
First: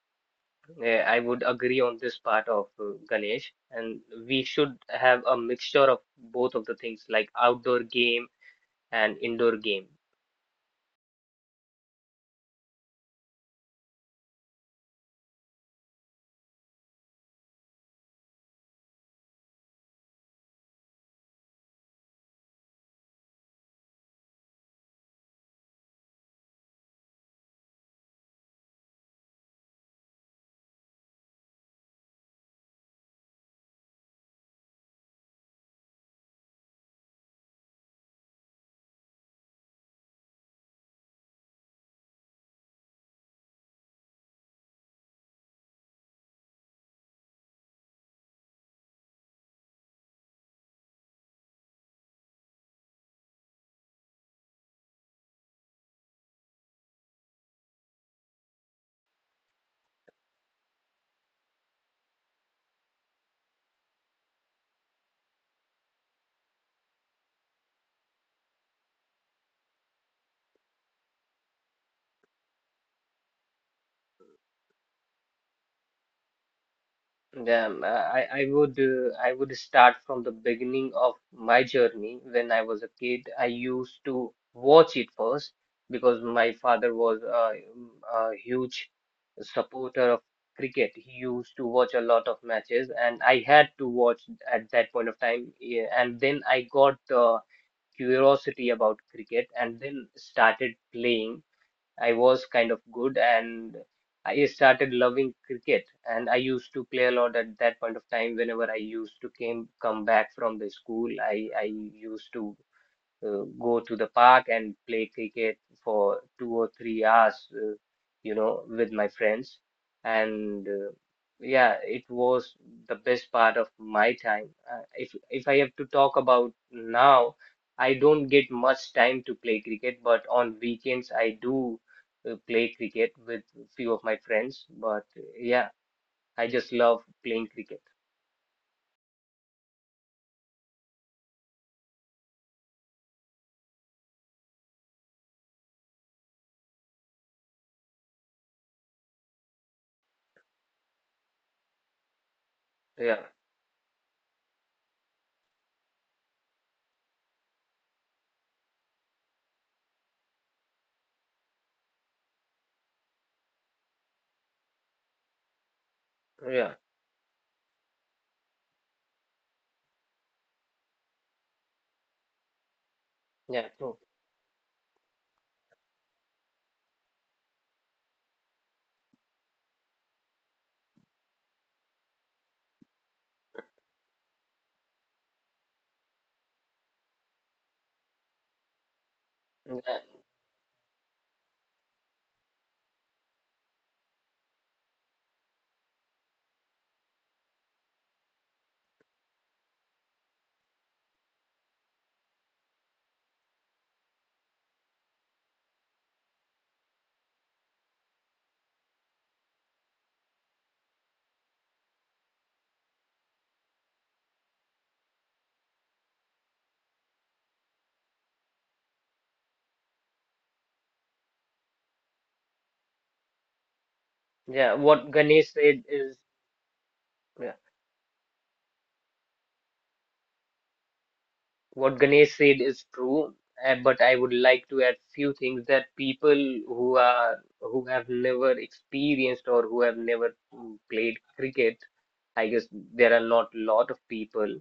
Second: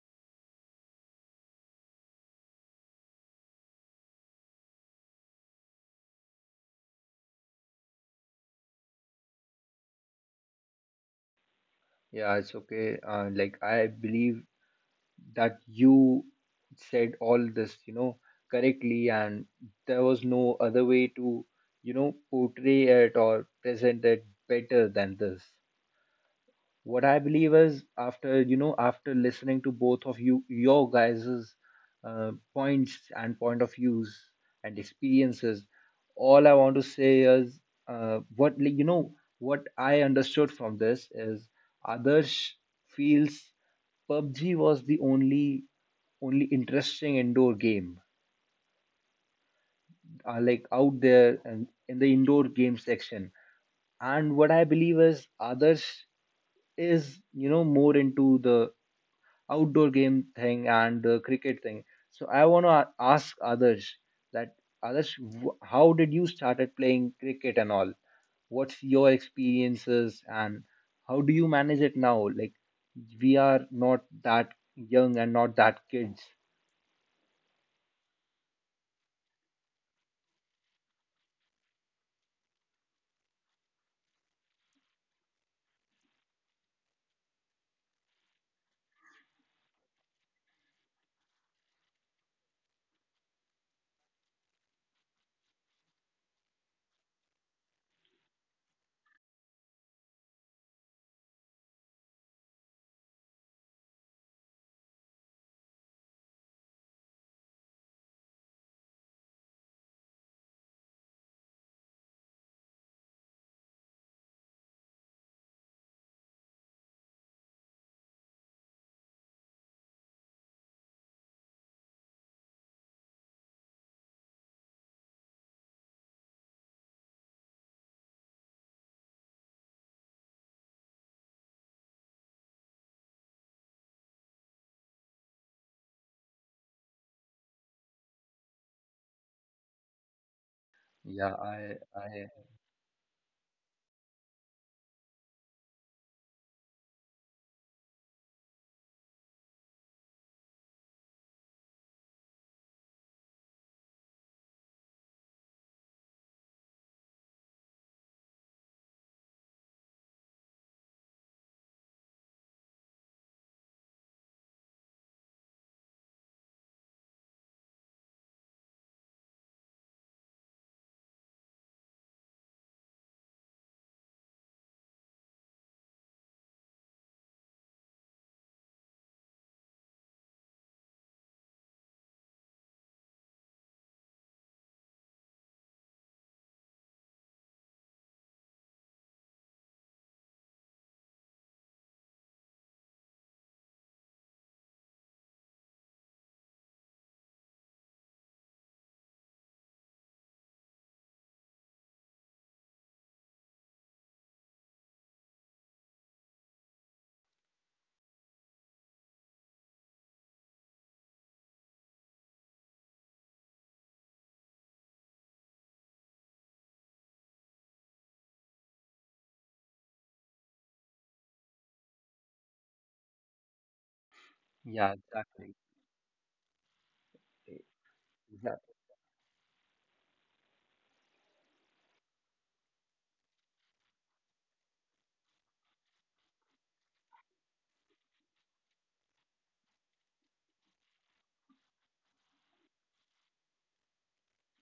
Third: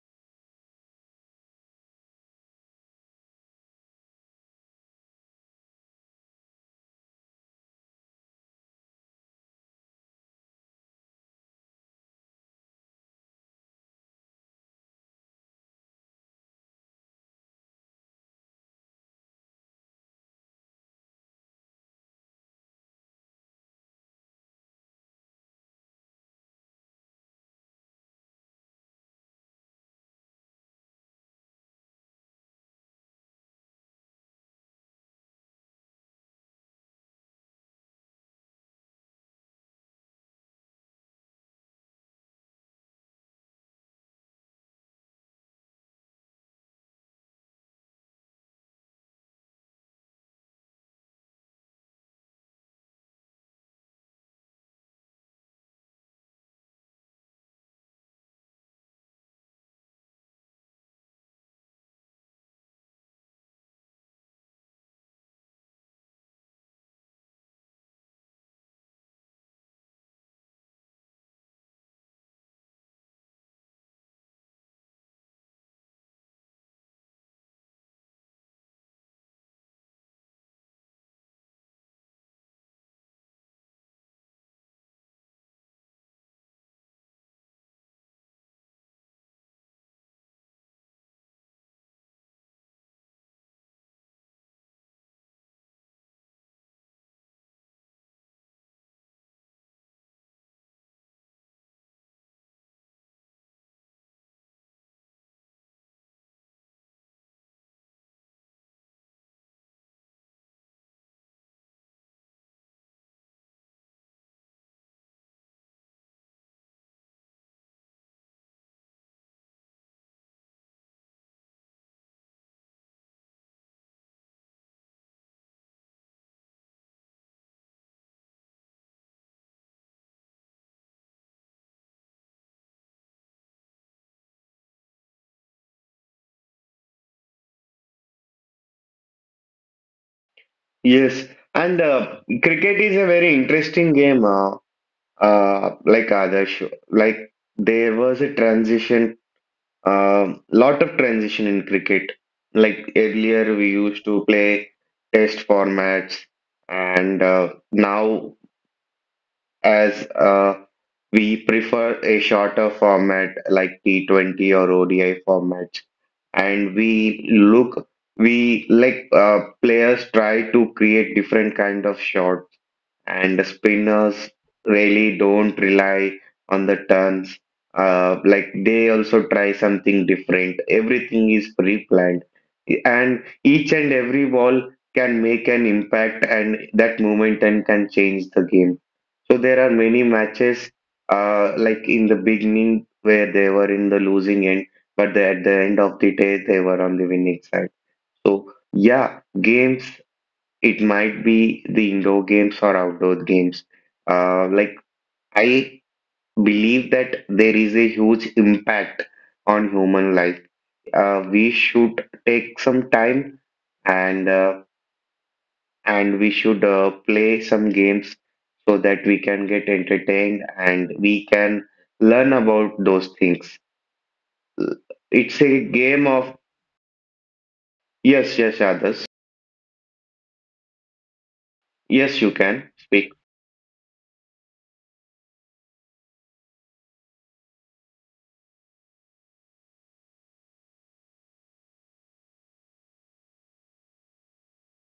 Speaker 3: I would agree on this part of Ganesh, and we should have a mixture of both of the things, like outdoor game and indoor game.
Speaker 1: Yeah, it's okay. Like I believe that you said all this, correctly, and there was no other way to, portray it or present it better than this. What I believe is after after listening to both of you, your guys's points and point of views and experiences, all I want to say is what like, you know what I understood from this is Adarsh feels PUBG was the only interesting indoor game like out there and in the indoor game section. And what I believe is others is, you know, more into the outdoor game thing and the cricket thing. So I want to ask others that, others, how did you started playing cricket and all? What's your experiences and how do you manage it now? Like, we are not that young and not that kids.
Speaker 3: Then I would start from the beginning of my journey. When I was a kid, I used to watch it first because my father was a huge supporter of cricket. He used to watch a lot of matches, and I had to watch at that point of time. Yeah. And then I got the curiosity about cricket, and then started playing. I was kind of good, and I started loving cricket, and I used to play a lot at that point of time. Whenever I used to came come back from the school, I used to go to the park and play cricket for 2 or 3 hours, you know, with my friends. And yeah, it was the best part of my time. If I have to talk about now, I don't get much time to play cricket, but on weekends I do play cricket with few of my friends. But yeah, I just love playing cricket.
Speaker 2: Yes,
Speaker 1: Yeah, I,
Speaker 2: and
Speaker 1: I,
Speaker 2: cricket is a very interesting game, like, Adarsh. Like, there was a transition, lot of transition in cricket. Like
Speaker 3: Yeah,
Speaker 2: earlier, we used to play test formats, and now, as we prefer a shorter format like T20 or ODI format. And
Speaker 3: yeah,
Speaker 2: we like, players try to create different kind of shot, and
Speaker 3: yeah, true.
Speaker 2: spinners really don't rely on the turns. Like, they also try something different. Everything is pre-planned, and each and every ball can make an impact, and that momentum can change the game. So there are many
Speaker 3: Yeah,
Speaker 2: matches, like in the beginning where they were in the losing end, but they, at the end of the day, they were on the winning side. So yeah, games, it might be the indoor games or outdoor games. Like, I believe that there is a huge impact on human life. We should take some time, and uh, and we should play some games so that we can get entertained and we can learn about those things.
Speaker 3: yeah.
Speaker 1: yeah,
Speaker 3: What
Speaker 2: It's a
Speaker 3: Ganesh
Speaker 1: exactly.
Speaker 3: said
Speaker 2: game of.
Speaker 3: is. Yeah.
Speaker 2: Yes, yes,
Speaker 1: Yeah.
Speaker 2: others. Yes,
Speaker 3: What
Speaker 2: you
Speaker 3: Ganesh
Speaker 2: can
Speaker 3: said is
Speaker 2: speak.
Speaker 3: true, but I would like to add few things that people who are who have never experienced or who have never played cricket, I guess there are not a lot of people,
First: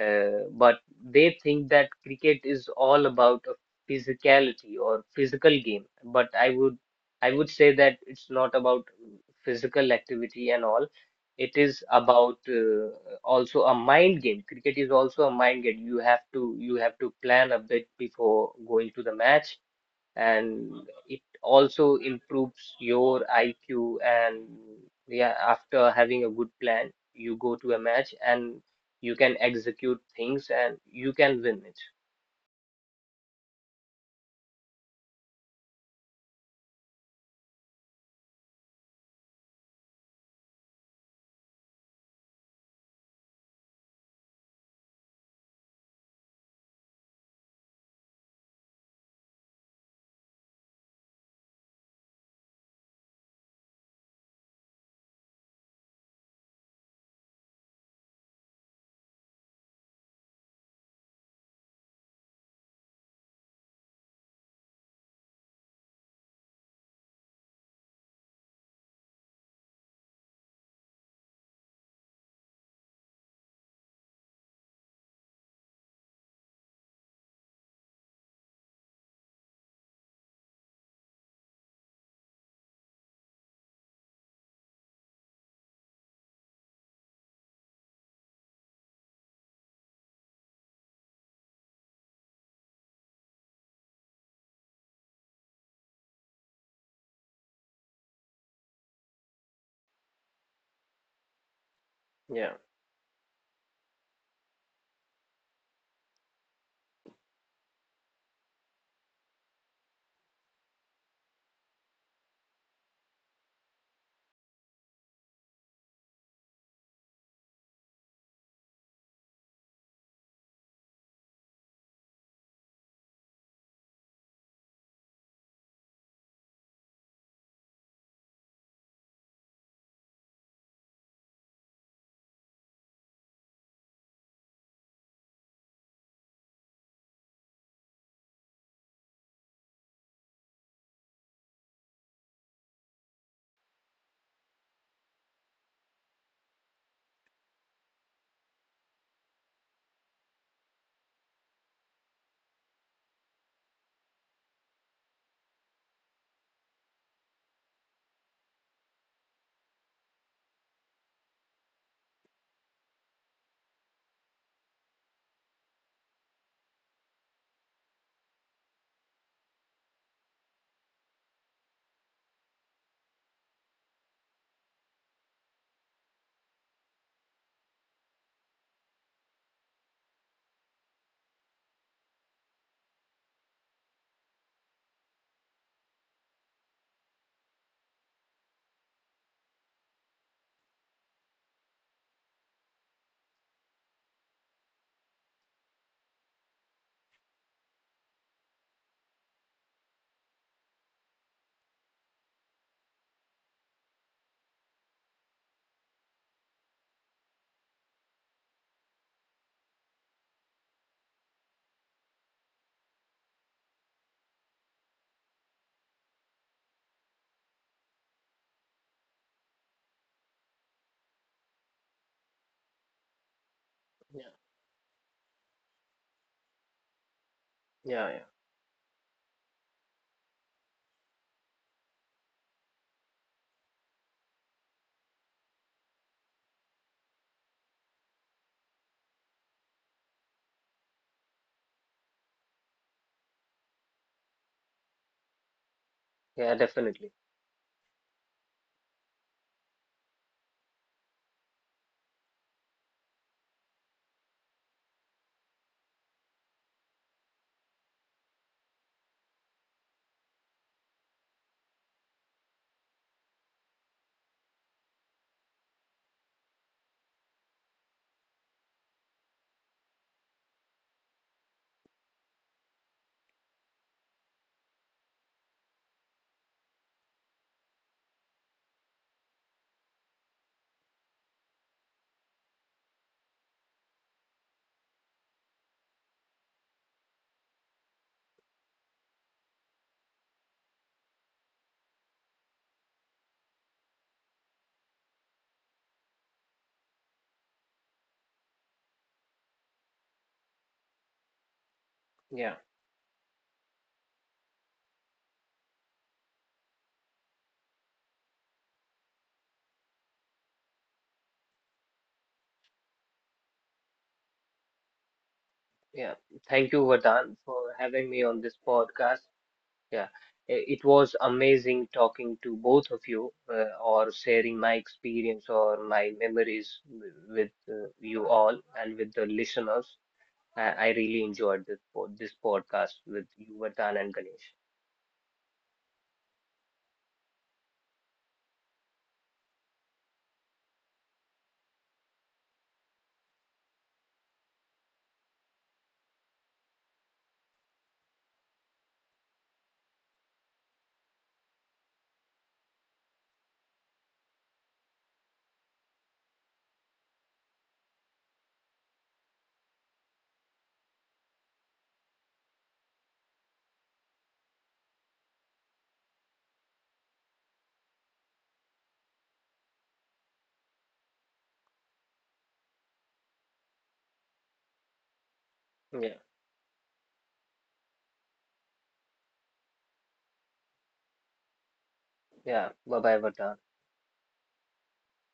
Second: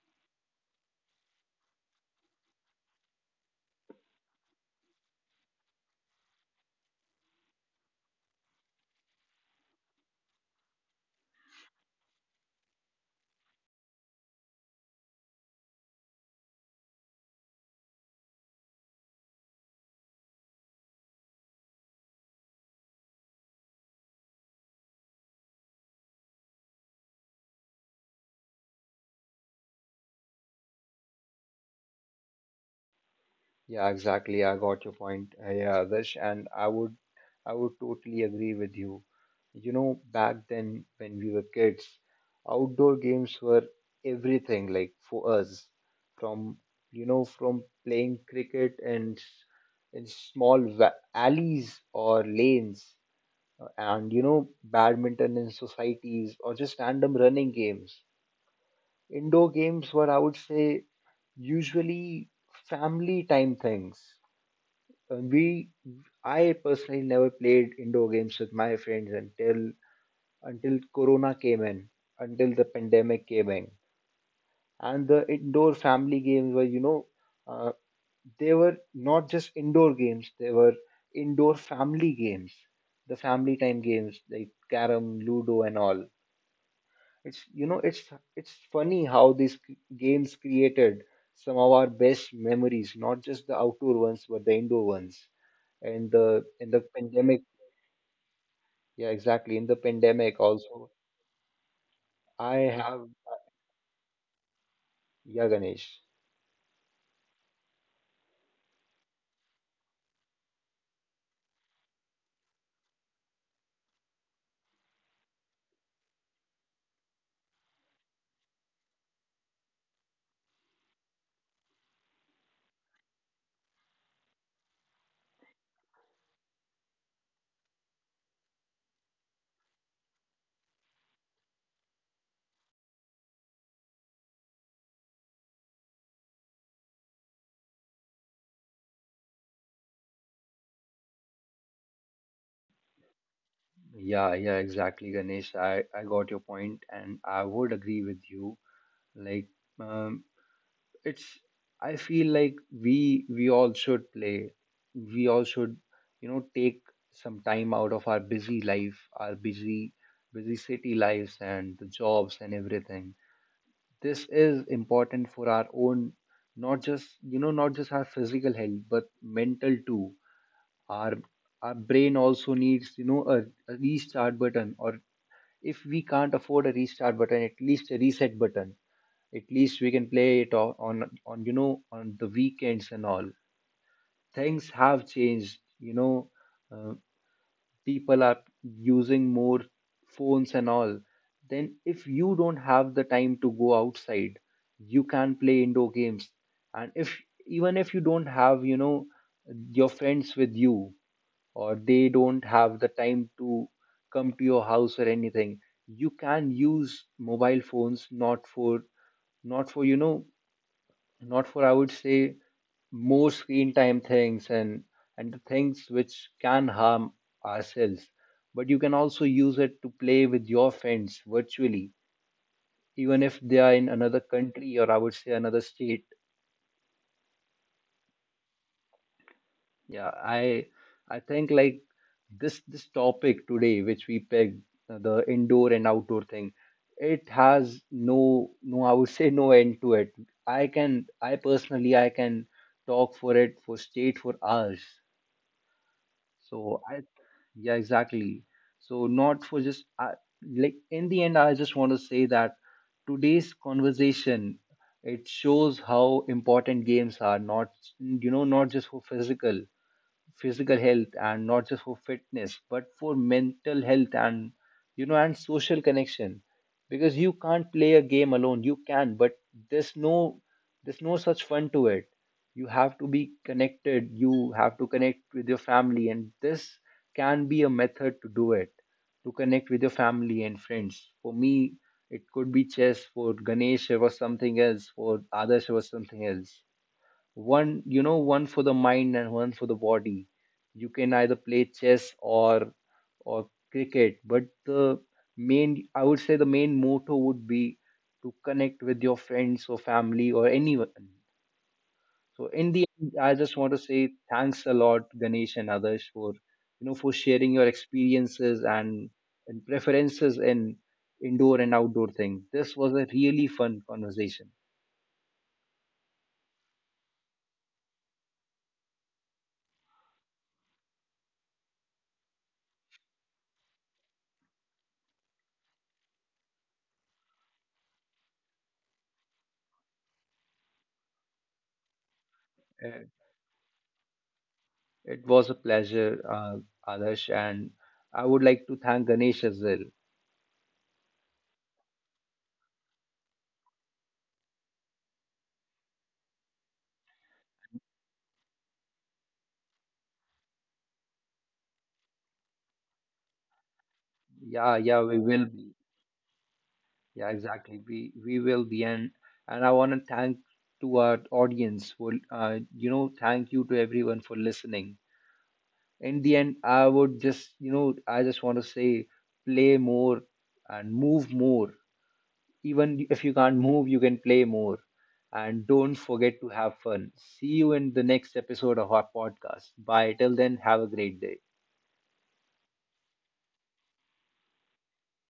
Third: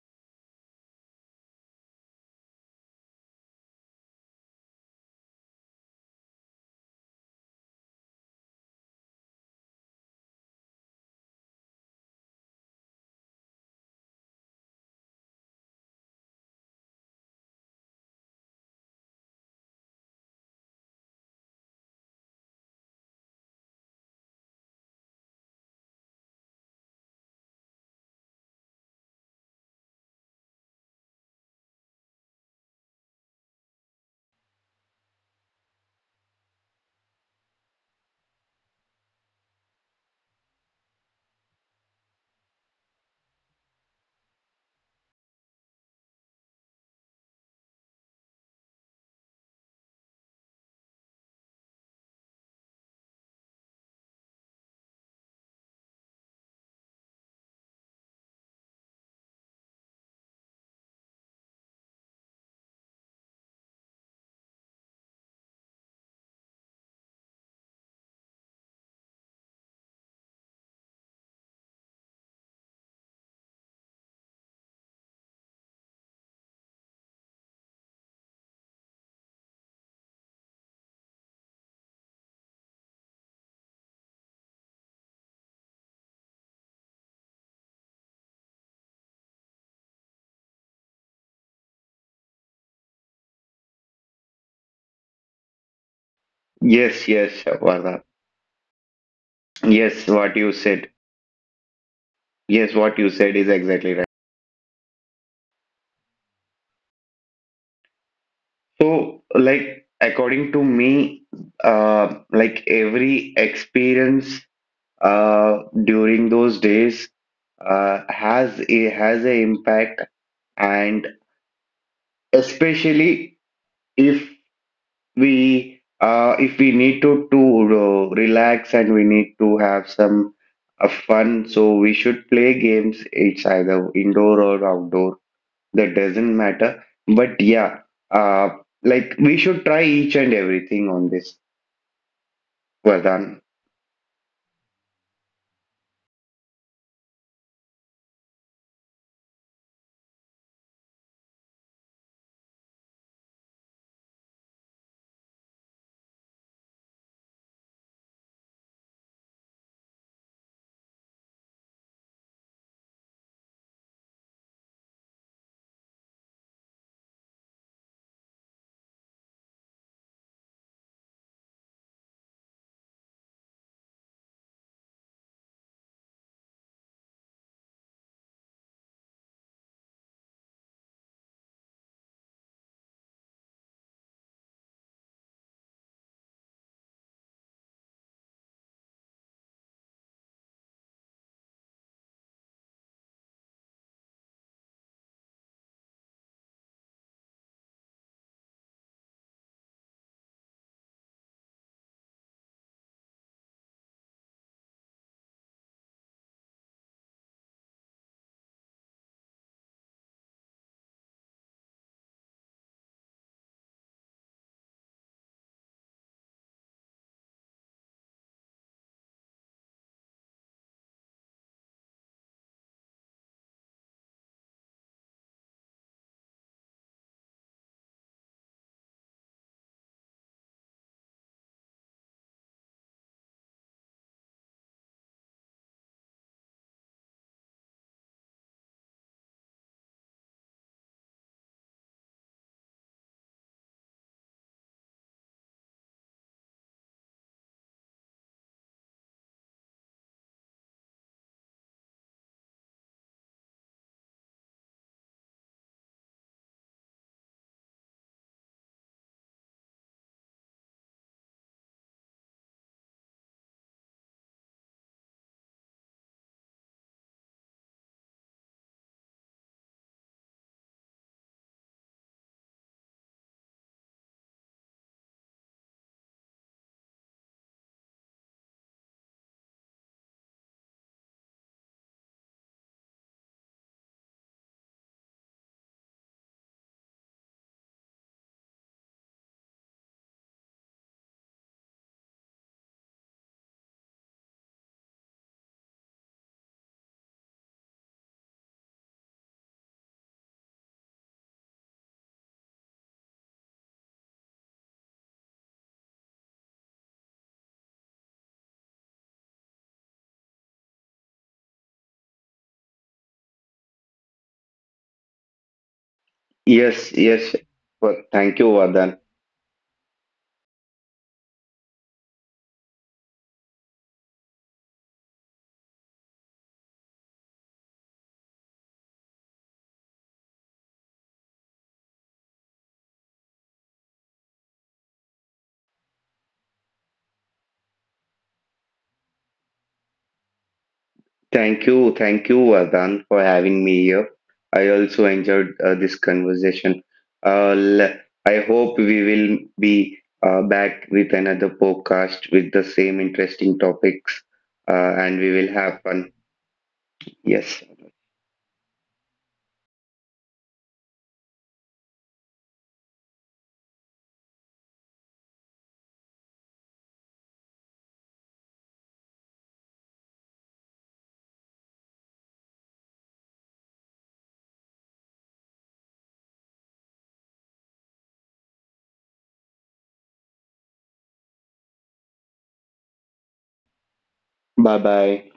Speaker 3: but they think that cricket is all about a physicality or physical game. But I would say that it's not about physical activity and all. It is about also a mind game. Cricket is also a mind game. You have to plan a bit before going to the match, and it also improves your IQ. And yeah, after having a good plan you go to a match, and you can execute things, and you can win it.
Speaker 1: Yeah, exactly. I got your point, yeah, Adarsh, and I would totally agree with you. You know, back then when we were kids, outdoor games were everything. Like for us, from you know, from playing cricket and in small alleys or lanes, and you know, badminton in societies or just random running games. Indoor games were, I would say, usually family time things. We I personally never played indoor games with my friends until Corona came in, until the pandemic came in, and the indoor family games were, you know, uh, they were not just indoor games; they were indoor family games, the family time games like carom, ludo, and all. It's you know it's funny how these games created some of our best memories, not just the outdoor ones, but the indoor ones. And the in the
Speaker 2: Yes, yes,
Speaker 1: pandemic,
Speaker 2: Vardha.
Speaker 1: yeah, exactly. In the
Speaker 2: Yes, what
Speaker 1: pandemic
Speaker 2: you said.
Speaker 1: also,
Speaker 3: Yeah,
Speaker 1: I
Speaker 2: Yes, what you
Speaker 1: have
Speaker 2: said is exactly right.
Speaker 1: yeah, Ganesh.
Speaker 2: So, like, according to me, like, every experience during those days has a impact, and especially, if if we need to relax, and we need to have some fun, so we should play games. It's either indoor or outdoor, that doesn't matter. But yeah, uh, like, we should try each and everything on this, Vardhan.
Speaker 1: Yeah, yeah, exactly, Ganesh. I got your point, and I would agree with you. Like, um, it's, I feel like we all should play, we all should you know, take some time out of our busy life, our busy city lives and the jobs and everything. This is important for our own, not just you know not just our physical health but mental too. our our brain also needs, you know, a restart button, or if we can't afford a restart button, at least a reset button. At least we can play it on you know on the weekends and all. Things have changed, you know. uh, People are using more phones and all. Then if you don't have the time to go outside, you can play indoor games. And if even if you don't have, you know, your friends with you, or they don't have the time to come to your house or anything, you can use mobile phones not for not for you know not for I would say more screen time things and the things which can harm ourselves. But you can also use it to play with your friends virtually, even if they are in another
Speaker 3: yeah,
Speaker 1: country or I would say another state.
Speaker 3: yeah, yeah,
Speaker 1: Yeah, I think like this topic today, which we picked, the indoor and outdoor thing, it has no I would say no end to it. I personally I can talk for it for state for hours.
Speaker 3: yeah,
Speaker 1: So I,
Speaker 3: definitely.
Speaker 1: yeah exactly. So not for just I, like in the end I just want to say that today's conversation, it shows how important games are, not you know not just for physical physical health and not just for fitness, but for mental health and you know and social connection. Because you can't play a game alone, you can, but there's no there's no such fun to it. You have to be connected, you have to connect with your family, and this can be a method to do it, to connect with your family and friends. For me, it could be chess, for Ganesh it was something else, for others it was something else. One you know one for the mind and one for the body. You can either play chess or cricket, but the main I would say the main motto would be to connect with your friends or family or anyone. So
Speaker 3: Yeah,
Speaker 1: in the end I just want to say thanks a lot Ganesh and others for you know for sharing your experiences and preferences in indoor and outdoor thing. This was a really fun conversation.
Speaker 3: yeah. Thank you,
Speaker 2: Yes, yes.
Speaker 3: Vardhan, for
Speaker 2: Well,
Speaker 3: having me
Speaker 2: thank
Speaker 3: on
Speaker 2: you,
Speaker 3: this
Speaker 2: Vardhan.
Speaker 3: podcast. Yeah, it was amazing talking to both of you, or sharing my experience or my memories with you all and with the listeners. I really enjoyed this podcast with you, Vardhan and Ganesh.
Speaker 1: It was a pleasure, Adarsh, and I would like to thank Ganesh as well.
Speaker 2: Thank you, Vardhan, for having me here. I also enjoyed this conversation. Uh, l- I hope we will be back with another podcast with the same interesting topics,
Speaker 1: Yeah, yeah,
Speaker 2: and
Speaker 1: we
Speaker 2: we will
Speaker 1: will
Speaker 2: have
Speaker 1: be.
Speaker 2: fun.
Speaker 1: Yeah,
Speaker 2: Yes.
Speaker 1: exactly. We will be, and I want to thank to our audience for you know, thank you to everyone for listening. In the end, I would just you know, I just want to say, play more and move more. Even if you can't move, you can play more. And don't
Speaker 3: Yeah,
Speaker 1: forget to have fun. See you in the next episode of our podcast. Bye. Till then, have a great day.
Speaker 3: yeah. Bye bye, Vardhan.
Speaker 2: Bye bye.